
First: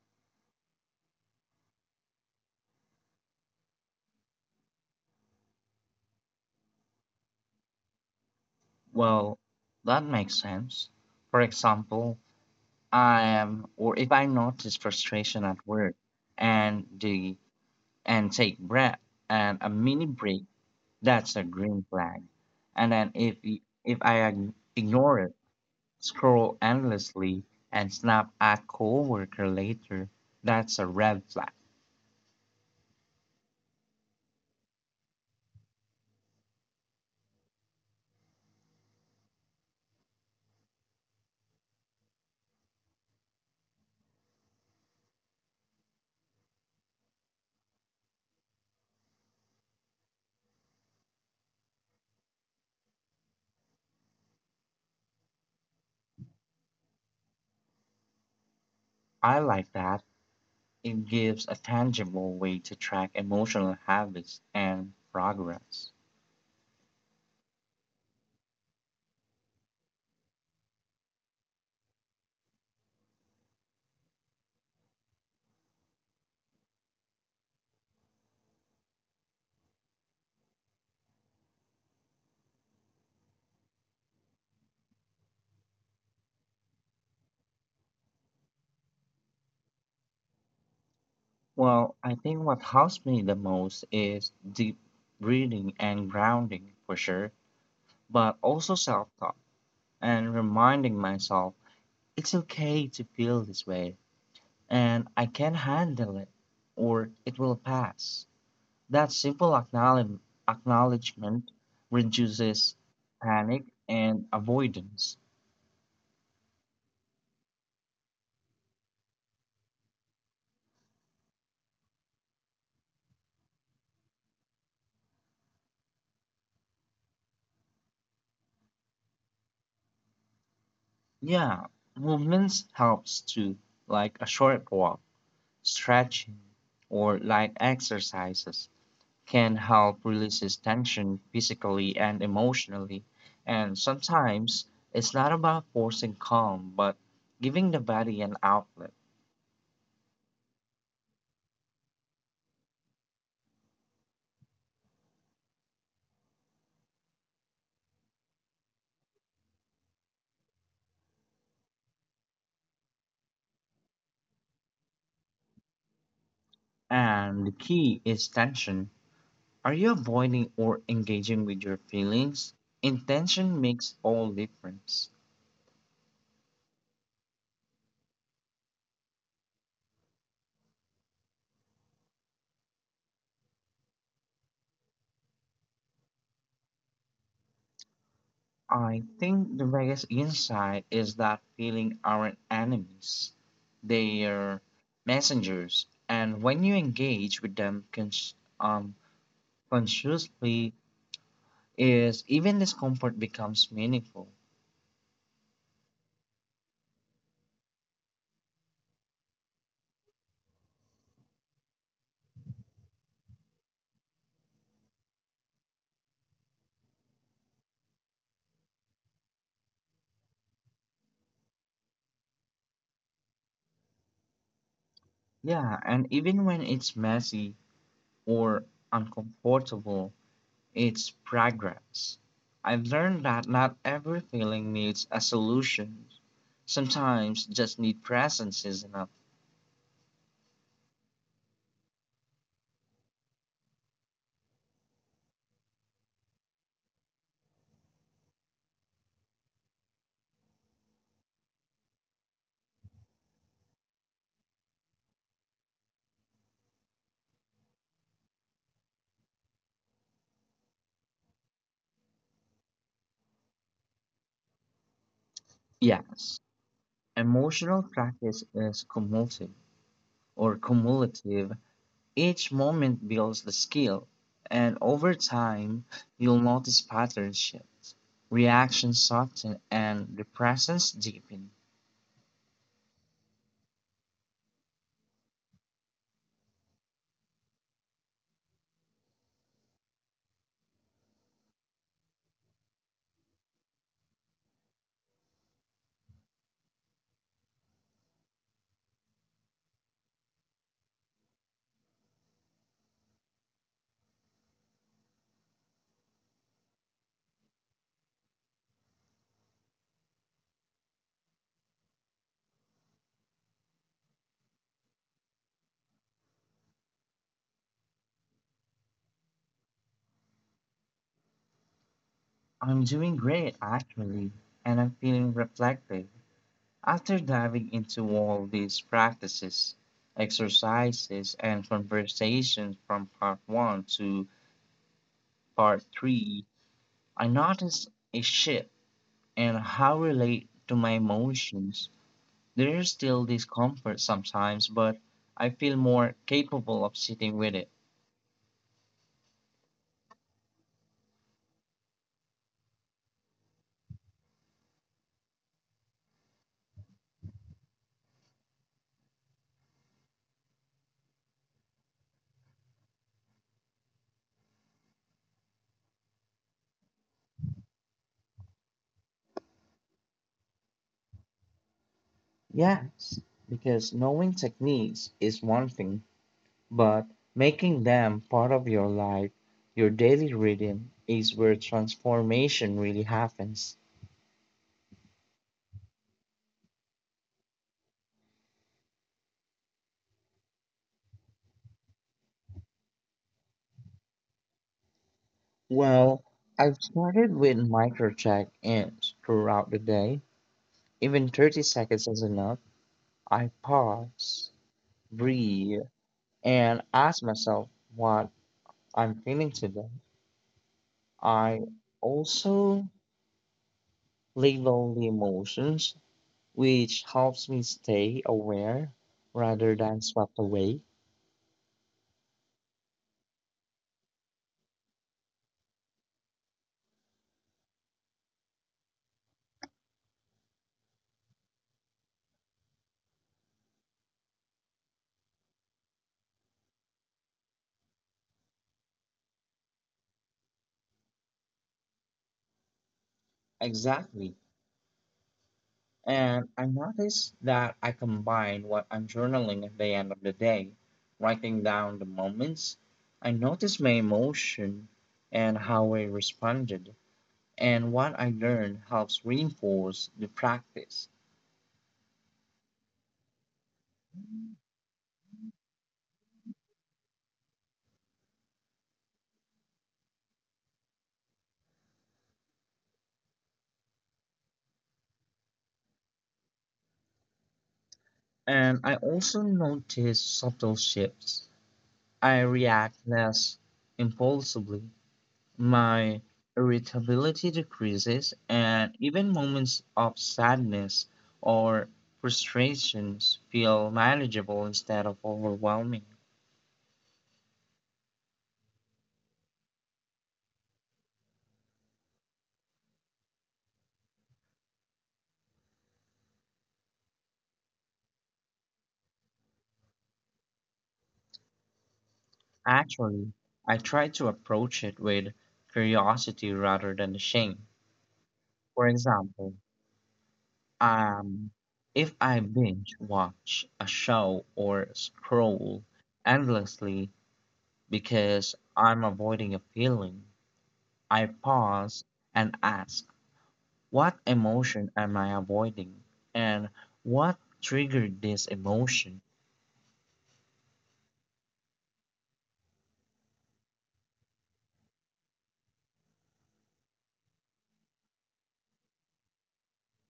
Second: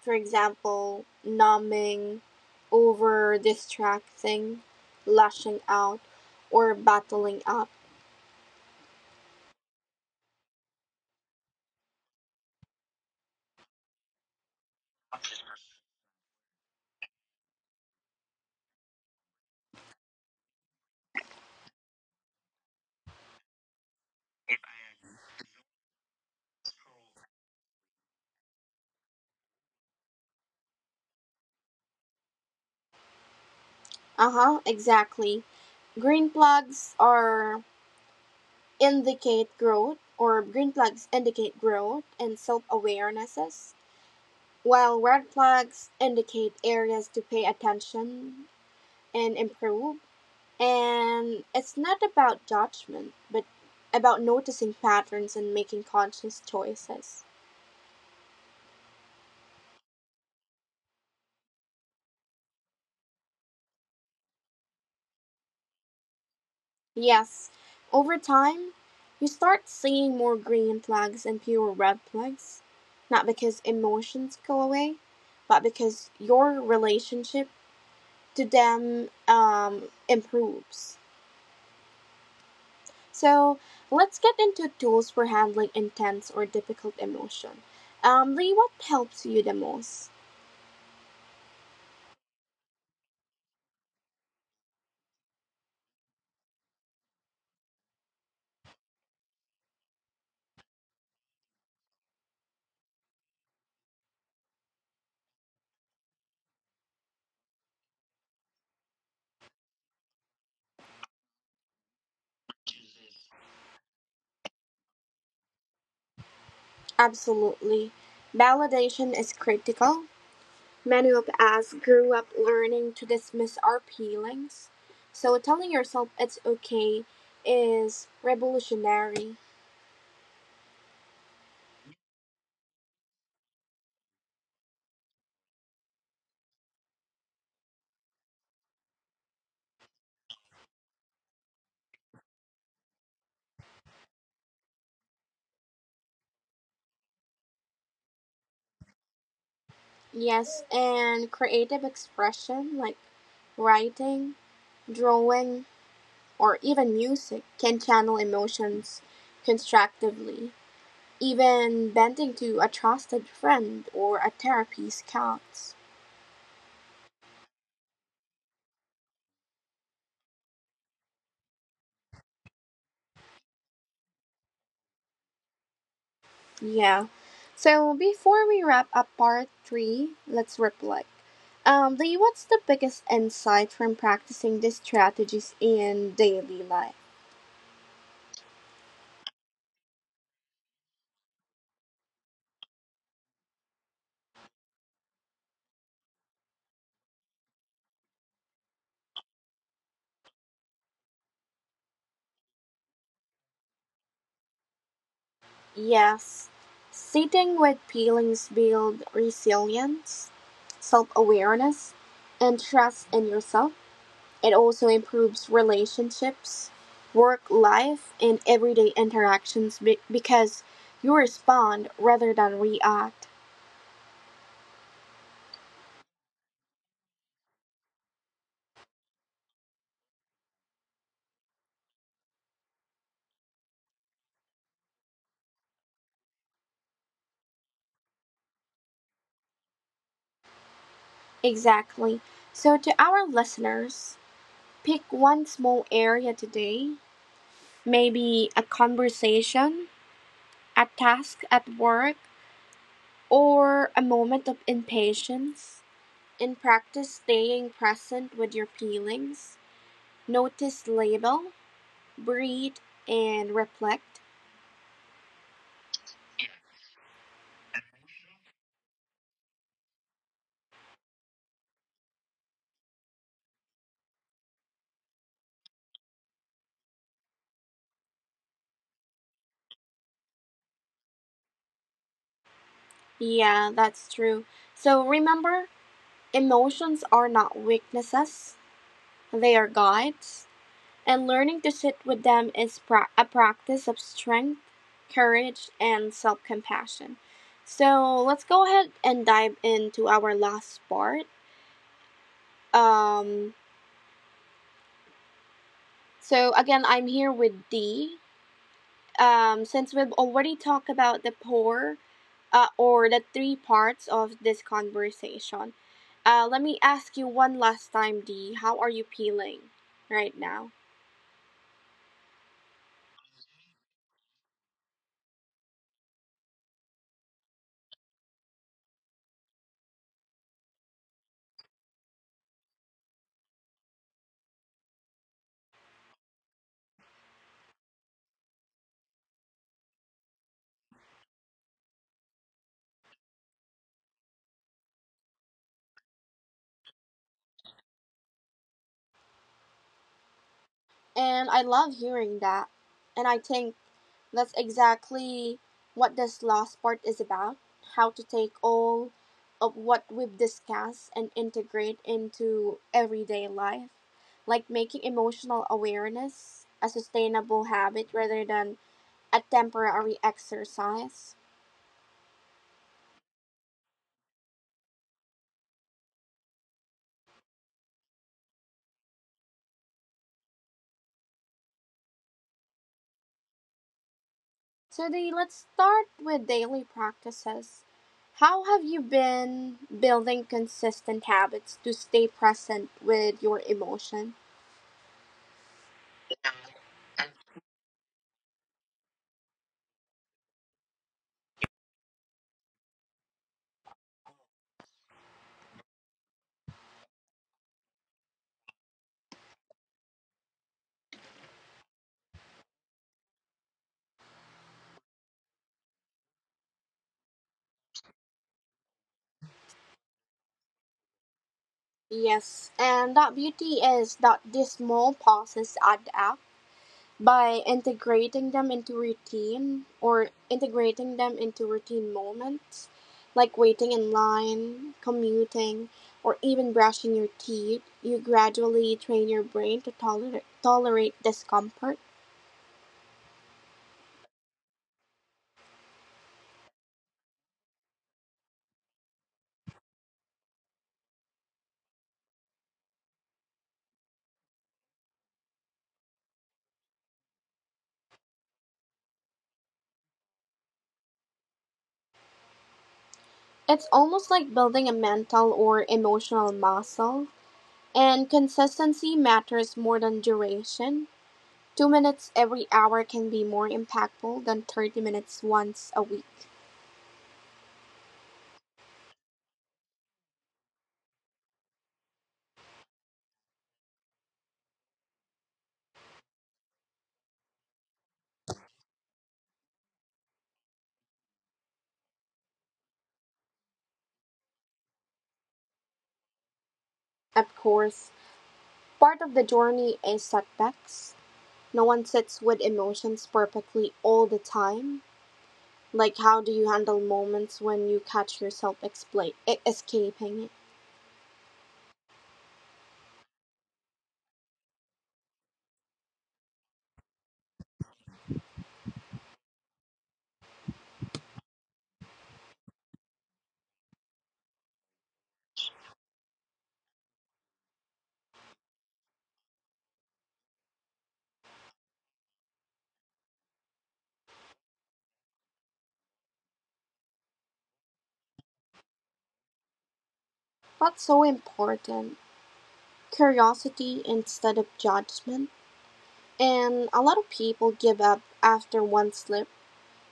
Speaker 2: for example, numbing, over distracting, lashing out, or battling up.
Speaker 1: Well, that makes sense. For example, I am, or if I notice frustration at work and the and take breath and a mini break, that's a green flag. And then if I ignore it, scroll endlessly and snap at coworker later, that's a red flag.
Speaker 2: Uh huh, exactly. Green flags are green flags indicate growth and self awarenesses, while red flags indicate areas to pay attention and improve. And it's not about judgment, but about noticing patterns and making conscious choices.
Speaker 1: I like that. It gives a tangible way to track emotional habits and progress.
Speaker 2: Yes, over time, you start seeing more green flags and fewer red flags. Not because emotions go away, but because your relationship to them improves. So let's get into tools for handling intense or difficult emotion. Lee, what helps you the most?
Speaker 1: Well, I think what helps me the most is deep breathing and grounding for sure, but also self talk and reminding myself it's okay to feel this way and I can handle it or it will pass. That simple acknowledgement reduces panic and avoidance.
Speaker 2: Absolutely. Validation is critical. Many of us grew up learning to dismiss our feelings. So telling yourself it's okay is revolutionary.
Speaker 1: Yeah, movements helps too, like a short walk, stretching, or light exercises can help releases tension physically and emotionally. And sometimes it's not about forcing calm, but giving the body an outlet.
Speaker 2: Yes, and creative expression like writing, drawing, or even music can channel emotions constructively. Even bending to a trusted friend or a therapist counts.
Speaker 1: And the key is tension. Are you avoiding or engaging with your feelings? Intention makes all difference.
Speaker 2: Yeah. So before we wrap up part three, let's reflect. Lee, what's the biggest insight from practicing these strategies in daily life?
Speaker 1: I think the biggest insight is that feelings aren't enemies. They are messengers. And when you engage with them um, consciously is even discomfort becomes meaningful.
Speaker 2: Yes. Sitting with feelings build resilience, self awareness, and trust in yourself. It also improves relationships, work life, and everyday interactions because you respond rather than react.
Speaker 1: Yeah, and even when it's messy or uncomfortable, it's progress. I've learned that not every feeling needs a solution. Sometimes just need presence is enough.
Speaker 2: Exactly. So, to our listeners, pick one small area today, maybe a conversation, a task at work, or a moment of impatience, and practice staying present with your feelings. Notice label, breathe, and reflect.
Speaker 1: Yes, emotional practice is cumulative. Each moment builds the skill, and over time, you'll notice pattern shifts, reactions soften, and the presence deepen.
Speaker 2: Yeah, that's true. So, remember, emotions are not weaknesses, they are guides. And learning to sit with them is a practice of strength, courage, and self compassion. So let's go ahead and dive into our last part. Um, so again, I'm here with D. Since we've already talked about the poor or the three parts of this conversation, let me ask you one last time, D. How are you feeling right now?
Speaker 1: I'm doing great, actually, and I'm feeling reflective. After diving into all these practices, exercises, and conversations from part one to part three, I noticed a shift in how I relate to my emotions. There is still discomfort sometimes, but I feel more capable of sitting with it.
Speaker 2: And I love hearing that. And I think that's exactly what this last part is about how to take all of what we've discussed and integrate into everyday life, like making emotional awareness a sustainable habit rather than a temporary exercise.
Speaker 1: Yes, because knowing techniques is one thing, but making them part of your life, your daily rhythm, is where transformation really happens.
Speaker 2: So, Dee, let's start with daily practices. How have you been building consistent habits to stay present with your emotions?
Speaker 1: Well, I've started with micro check ins throughout the day. Even 30 seconds is enough. I pause, breathe, and ask myself what I'm feeling today. I also label the emotions, which helps me stay aware rather than swept away.
Speaker 2: Yes, and that beauty is that these small pauses add up. By integrating them into routine moments, like waiting in line, commuting, or even brushing your teeth, you gradually train your brain to tolerate discomfort.
Speaker 1: Exactly. And I notice that I combine what I'm journaling at the end of the day, writing down the moments. I notice my emotion and how I responded, and what I learned helps reinforce the practice.
Speaker 2: It's almost like building a mental or emotional muscle, and consistency matters more than duration. 2 minutes every hour can be more impactful than 30 minutes once a week.
Speaker 1: And I also notice subtle shifts. I react less impulsively. My irritability decreases, and even moments of sadness or frustrations feel manageable instead of overwhelming.
Speaker 2: Of course, part of the journey is setbacks. No one sits with emotions perfectly all the time. Like, how do you handle moments when you catch yourself escaping?
Speaker 1: Actually, I try to approach it with curiosity rather than shame. For example, um, if I binge watch a show or scroll endlessly because I'm avoiding a feeling, I pause and ask, what emotion am I avoiding? And what triggered this emotion?
Speaker 2: What's so important? Curiosity instead of judgment. And a lot of people give up after one slip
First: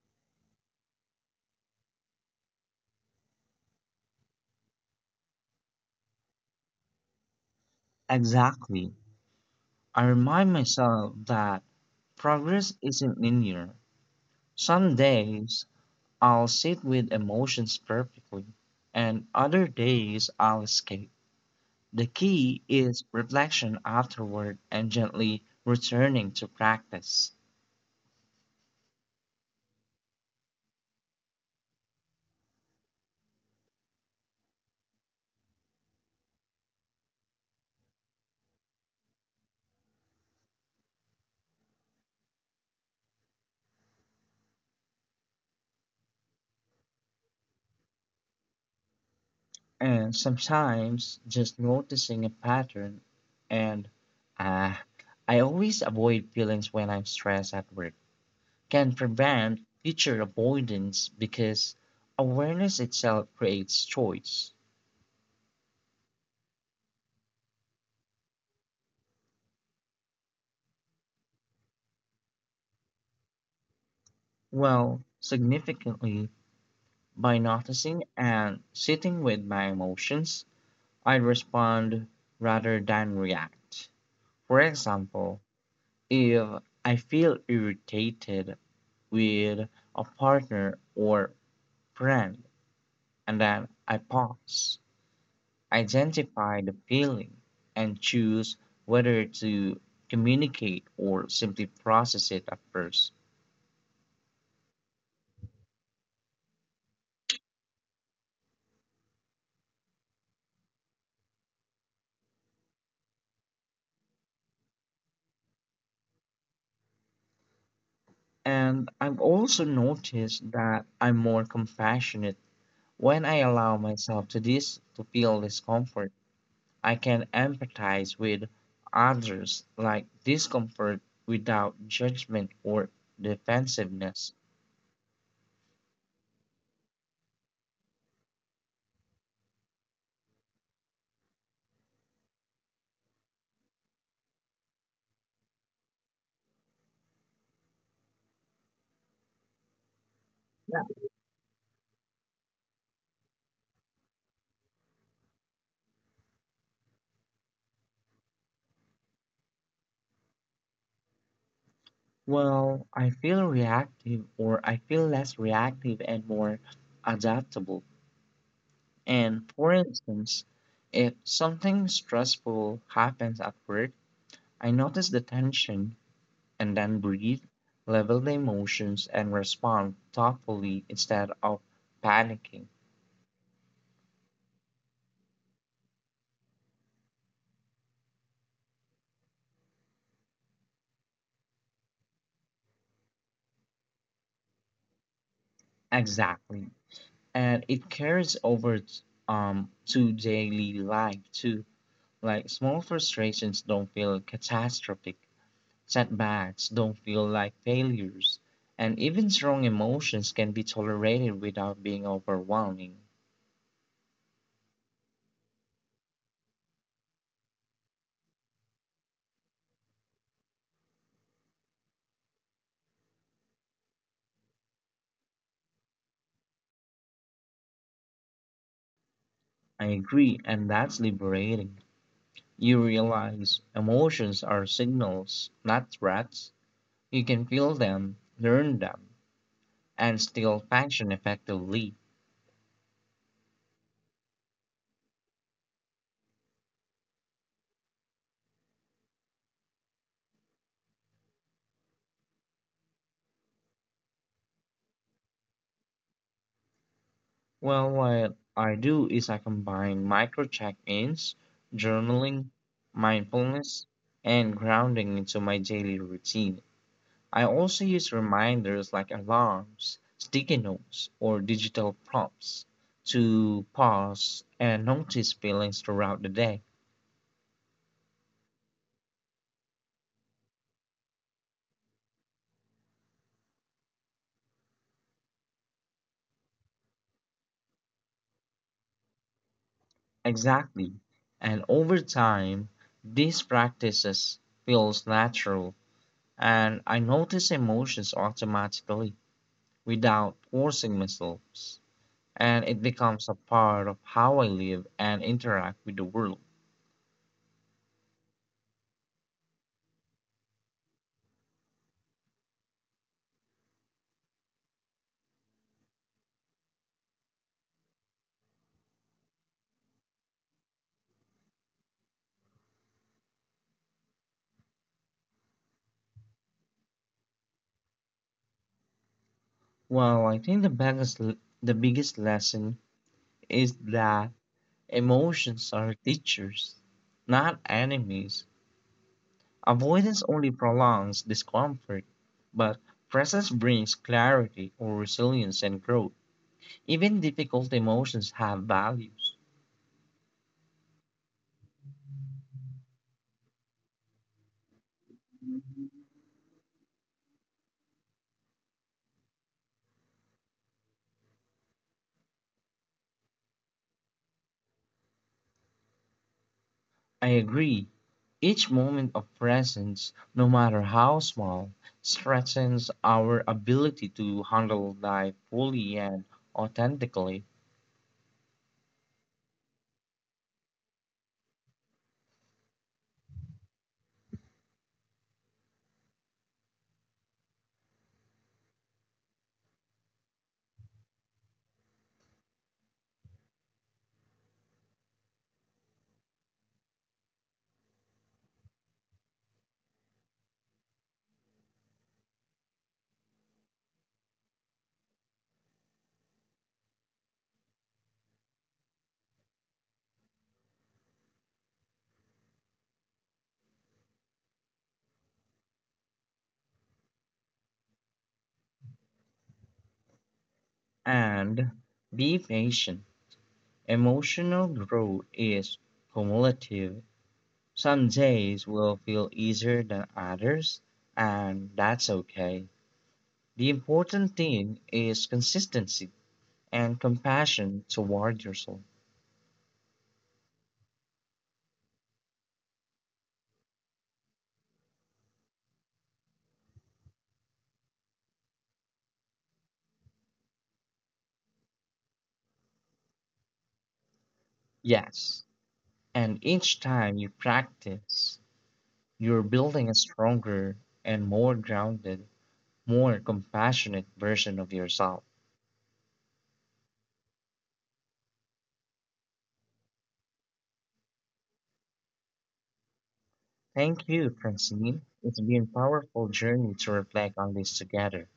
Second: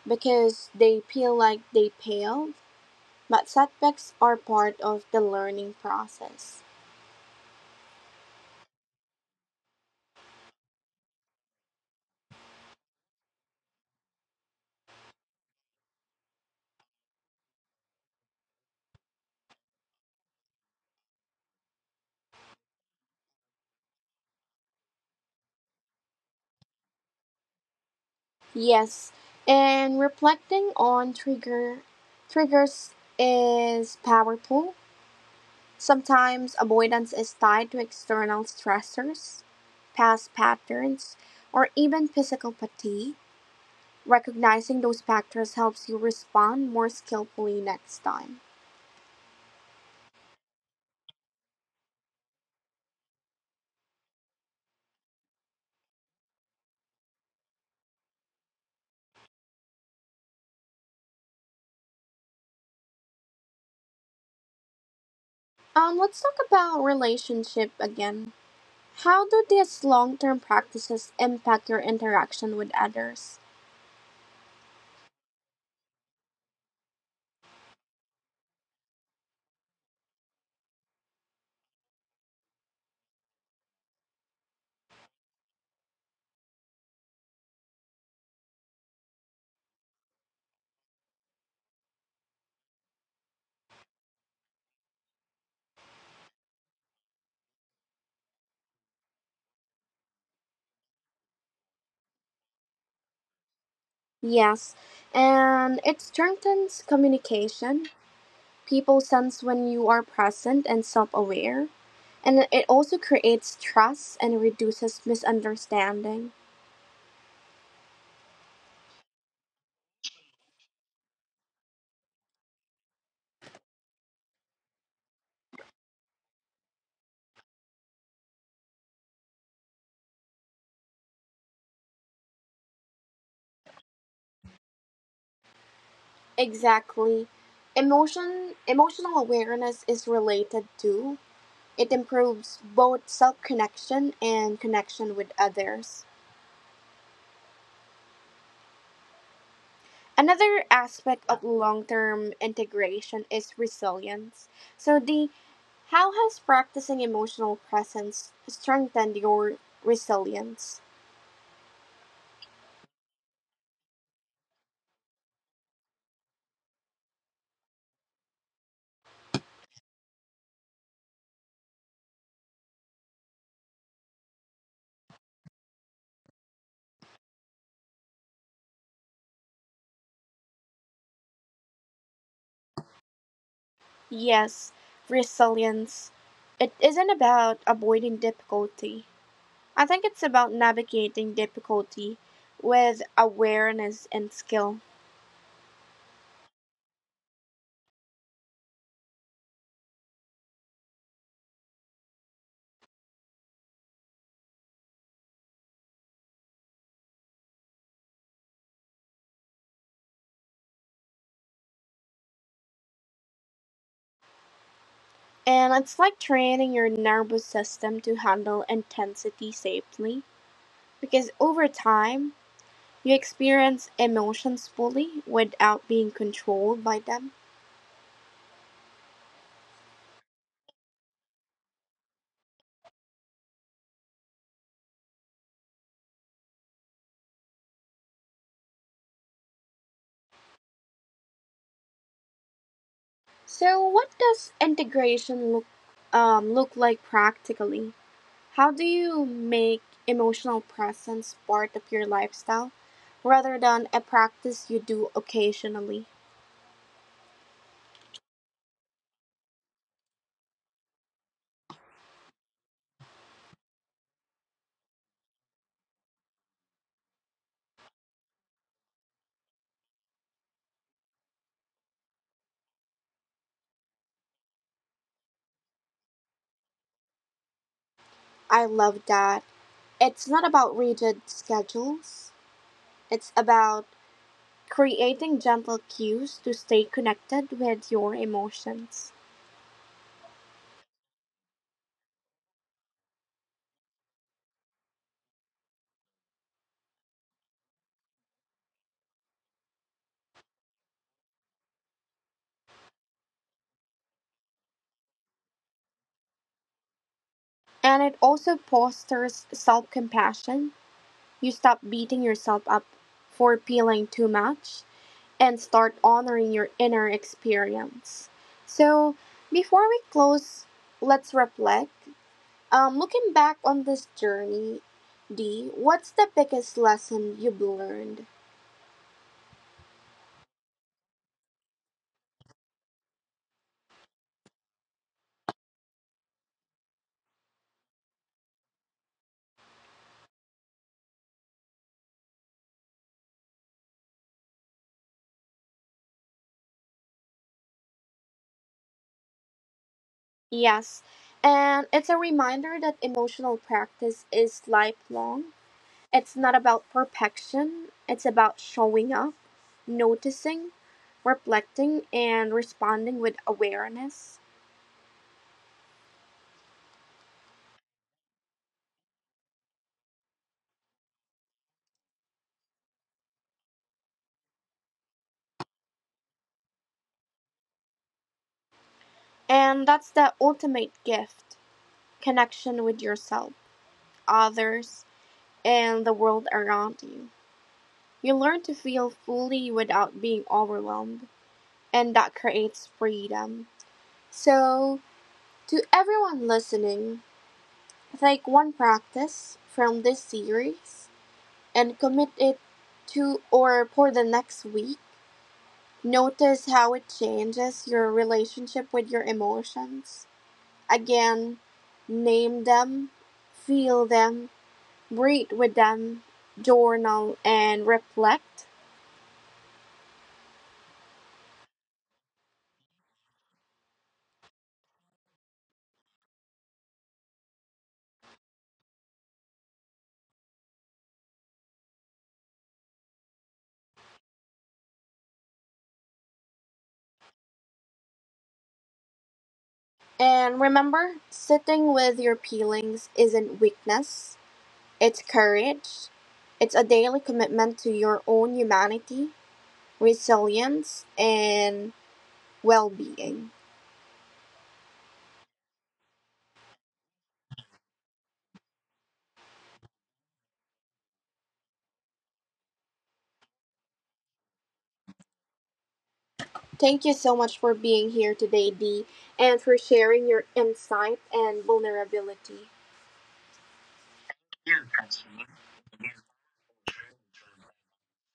Speaker 2: because they feel like they failed. But setbacks are part of the learning process.
Speaker 1: Exactly. I remind myself that progress isn't linear. Some days I'll sit with emotions perfectly, and other days I'll escape. The key is reflection afterward and gently returning to practice.
Speaker 2: Yes, and reflecting on triggers is powerful. Sometimes avoidance is tied to external stressors, past patterns, or even physical fatigue. Recognizing those factors helps you respond more skillfully next time.
Speaker 1: And sometimes just noticing a pattern and ah, I always avoid feelings when I'm stressed at work can prevent future avoidance because awareness itself creates choice.
Speaker 2: Let's talk about relationship again. How do these long-term practices impact your interaction with others?
Speaker 1: Well, significantly, by noticing and sitting with my emotions, I respond rather than react. For example, if I feel irritated with a partner or friend, and then I pause, identify the feeling, and choose whether to communicate or simply process it at first.
Speaker 2: Yes, and it strengthens communication. People sense when you are present and self aware, and it also creates trust and reduces misunderstanding.
Speaker 1: And I've also noticed that I'm more compassionate when I allow myself to this to feel discomfort. I can empathize with others like discomfort without judgment or defensiveness.
Speaker 2: Exactly. Emotional awareness is related to it improves both self connection and connection with others. Another aspect of long term integration is resilience. So the How has practicing emotional presence strengthened your resilience?
Speaker 1: Well, I feel less reactive and more adaptable. And for instance, if something stressful happens at work, I notice the tension and then breathe, level the emotions, and respond thoughtfully instead of panicking.
Speaker 2: Yes, resilience. It isn't about avoiding difficulty. I think it's about navigating difficulty with awareness and skill.
Speaker 1: Exactly. And it carries over to daily life too. Like small frustrations don't feel catastrophic. Setbacks don't feel like failures, and even strong emotions can be tolerated without being overwhelming.
Speaker 2: And it's like training your nervous system to handle intensity safely. Because over time, you experience emotions fully without being controlled by them.
Speaker 1: I agree, and that's liberating. You realize emotions are signals, not threats. You can feel them, learn them, and still function effectively.
Speaker 2: So, what does integration look like practically? How do you make emotional presence part of your lifestyle rather than a practice you do occasionally?
Speaker 1: Well, what I do is I combine micro check ins, journaling, mindfulness, and grounding into my daily routine. I also use reminders like alarms, sticky notes, or digital prompts to pause and notice feelings throughout the day.
Speaker 2: I love that. It's not about rigid schedules. It's about creating gentle cues to stay connected with your emotions.
Speaker 1: Exactly. And over time, these practices feels natural and I notice emotions automatically without forcing myself. And it becomes a part of how I live and interact with the world.
Speaker 2: And it also fosters self compassion. You stop beating yourself up for feeling too much and start honoring your inner experience. So, before we close, let's reflect. Looking back on this journey, Dee, what's the biggest lesson you've learned?
Speaker 1: Well, I think the biggest lesson is that emotions are teachers, not enemies. Avoidance only prolongs discomfort, but presence brings clarity or resilience and growth. Even difficult emotions have values.
Speaker 2: Yes, and it's a reminder that emotional practice is lifelong. It's not about perfection, it's about showing up noticing, reflecting, and responding with awareness.
Speaker 1: I agree. Each moment of presence, no matter how small, strengthens our ability to handle life fully and authentically.
Speaker 2: And that's the ultimate gift connection with yourself, others, and the world around you. You learn to feel fully without being overwhelmed, and that creates freedom. So, to everyone listening, take one practice from this series and commit it to or for the next week. Notice how it changes your relationship with your emotions. Again, name them, feel them, breathe with them, journal and reflect.
Speaker 1: And be patient. Emotional growth is cumulative. Some days will feel easier than others, and that's okay. The important thing is consistency and compassion toward yourself.
Speaker 2: And remember, sitting with your feelings isn't weakness, it's courage. It's a daily commitment to your own humanity, resilience, and well being.
Speaker 1: Yes, and each time you practice, you're building a stronger and more grounded, more compassionate version of yourself.
Speaker 2: Thank you so much for being here today, Dee, and for sharing your insight and vulnerability.
Speaker 1: Thank you, Francine. It's been a powerful journey to reflect on this together.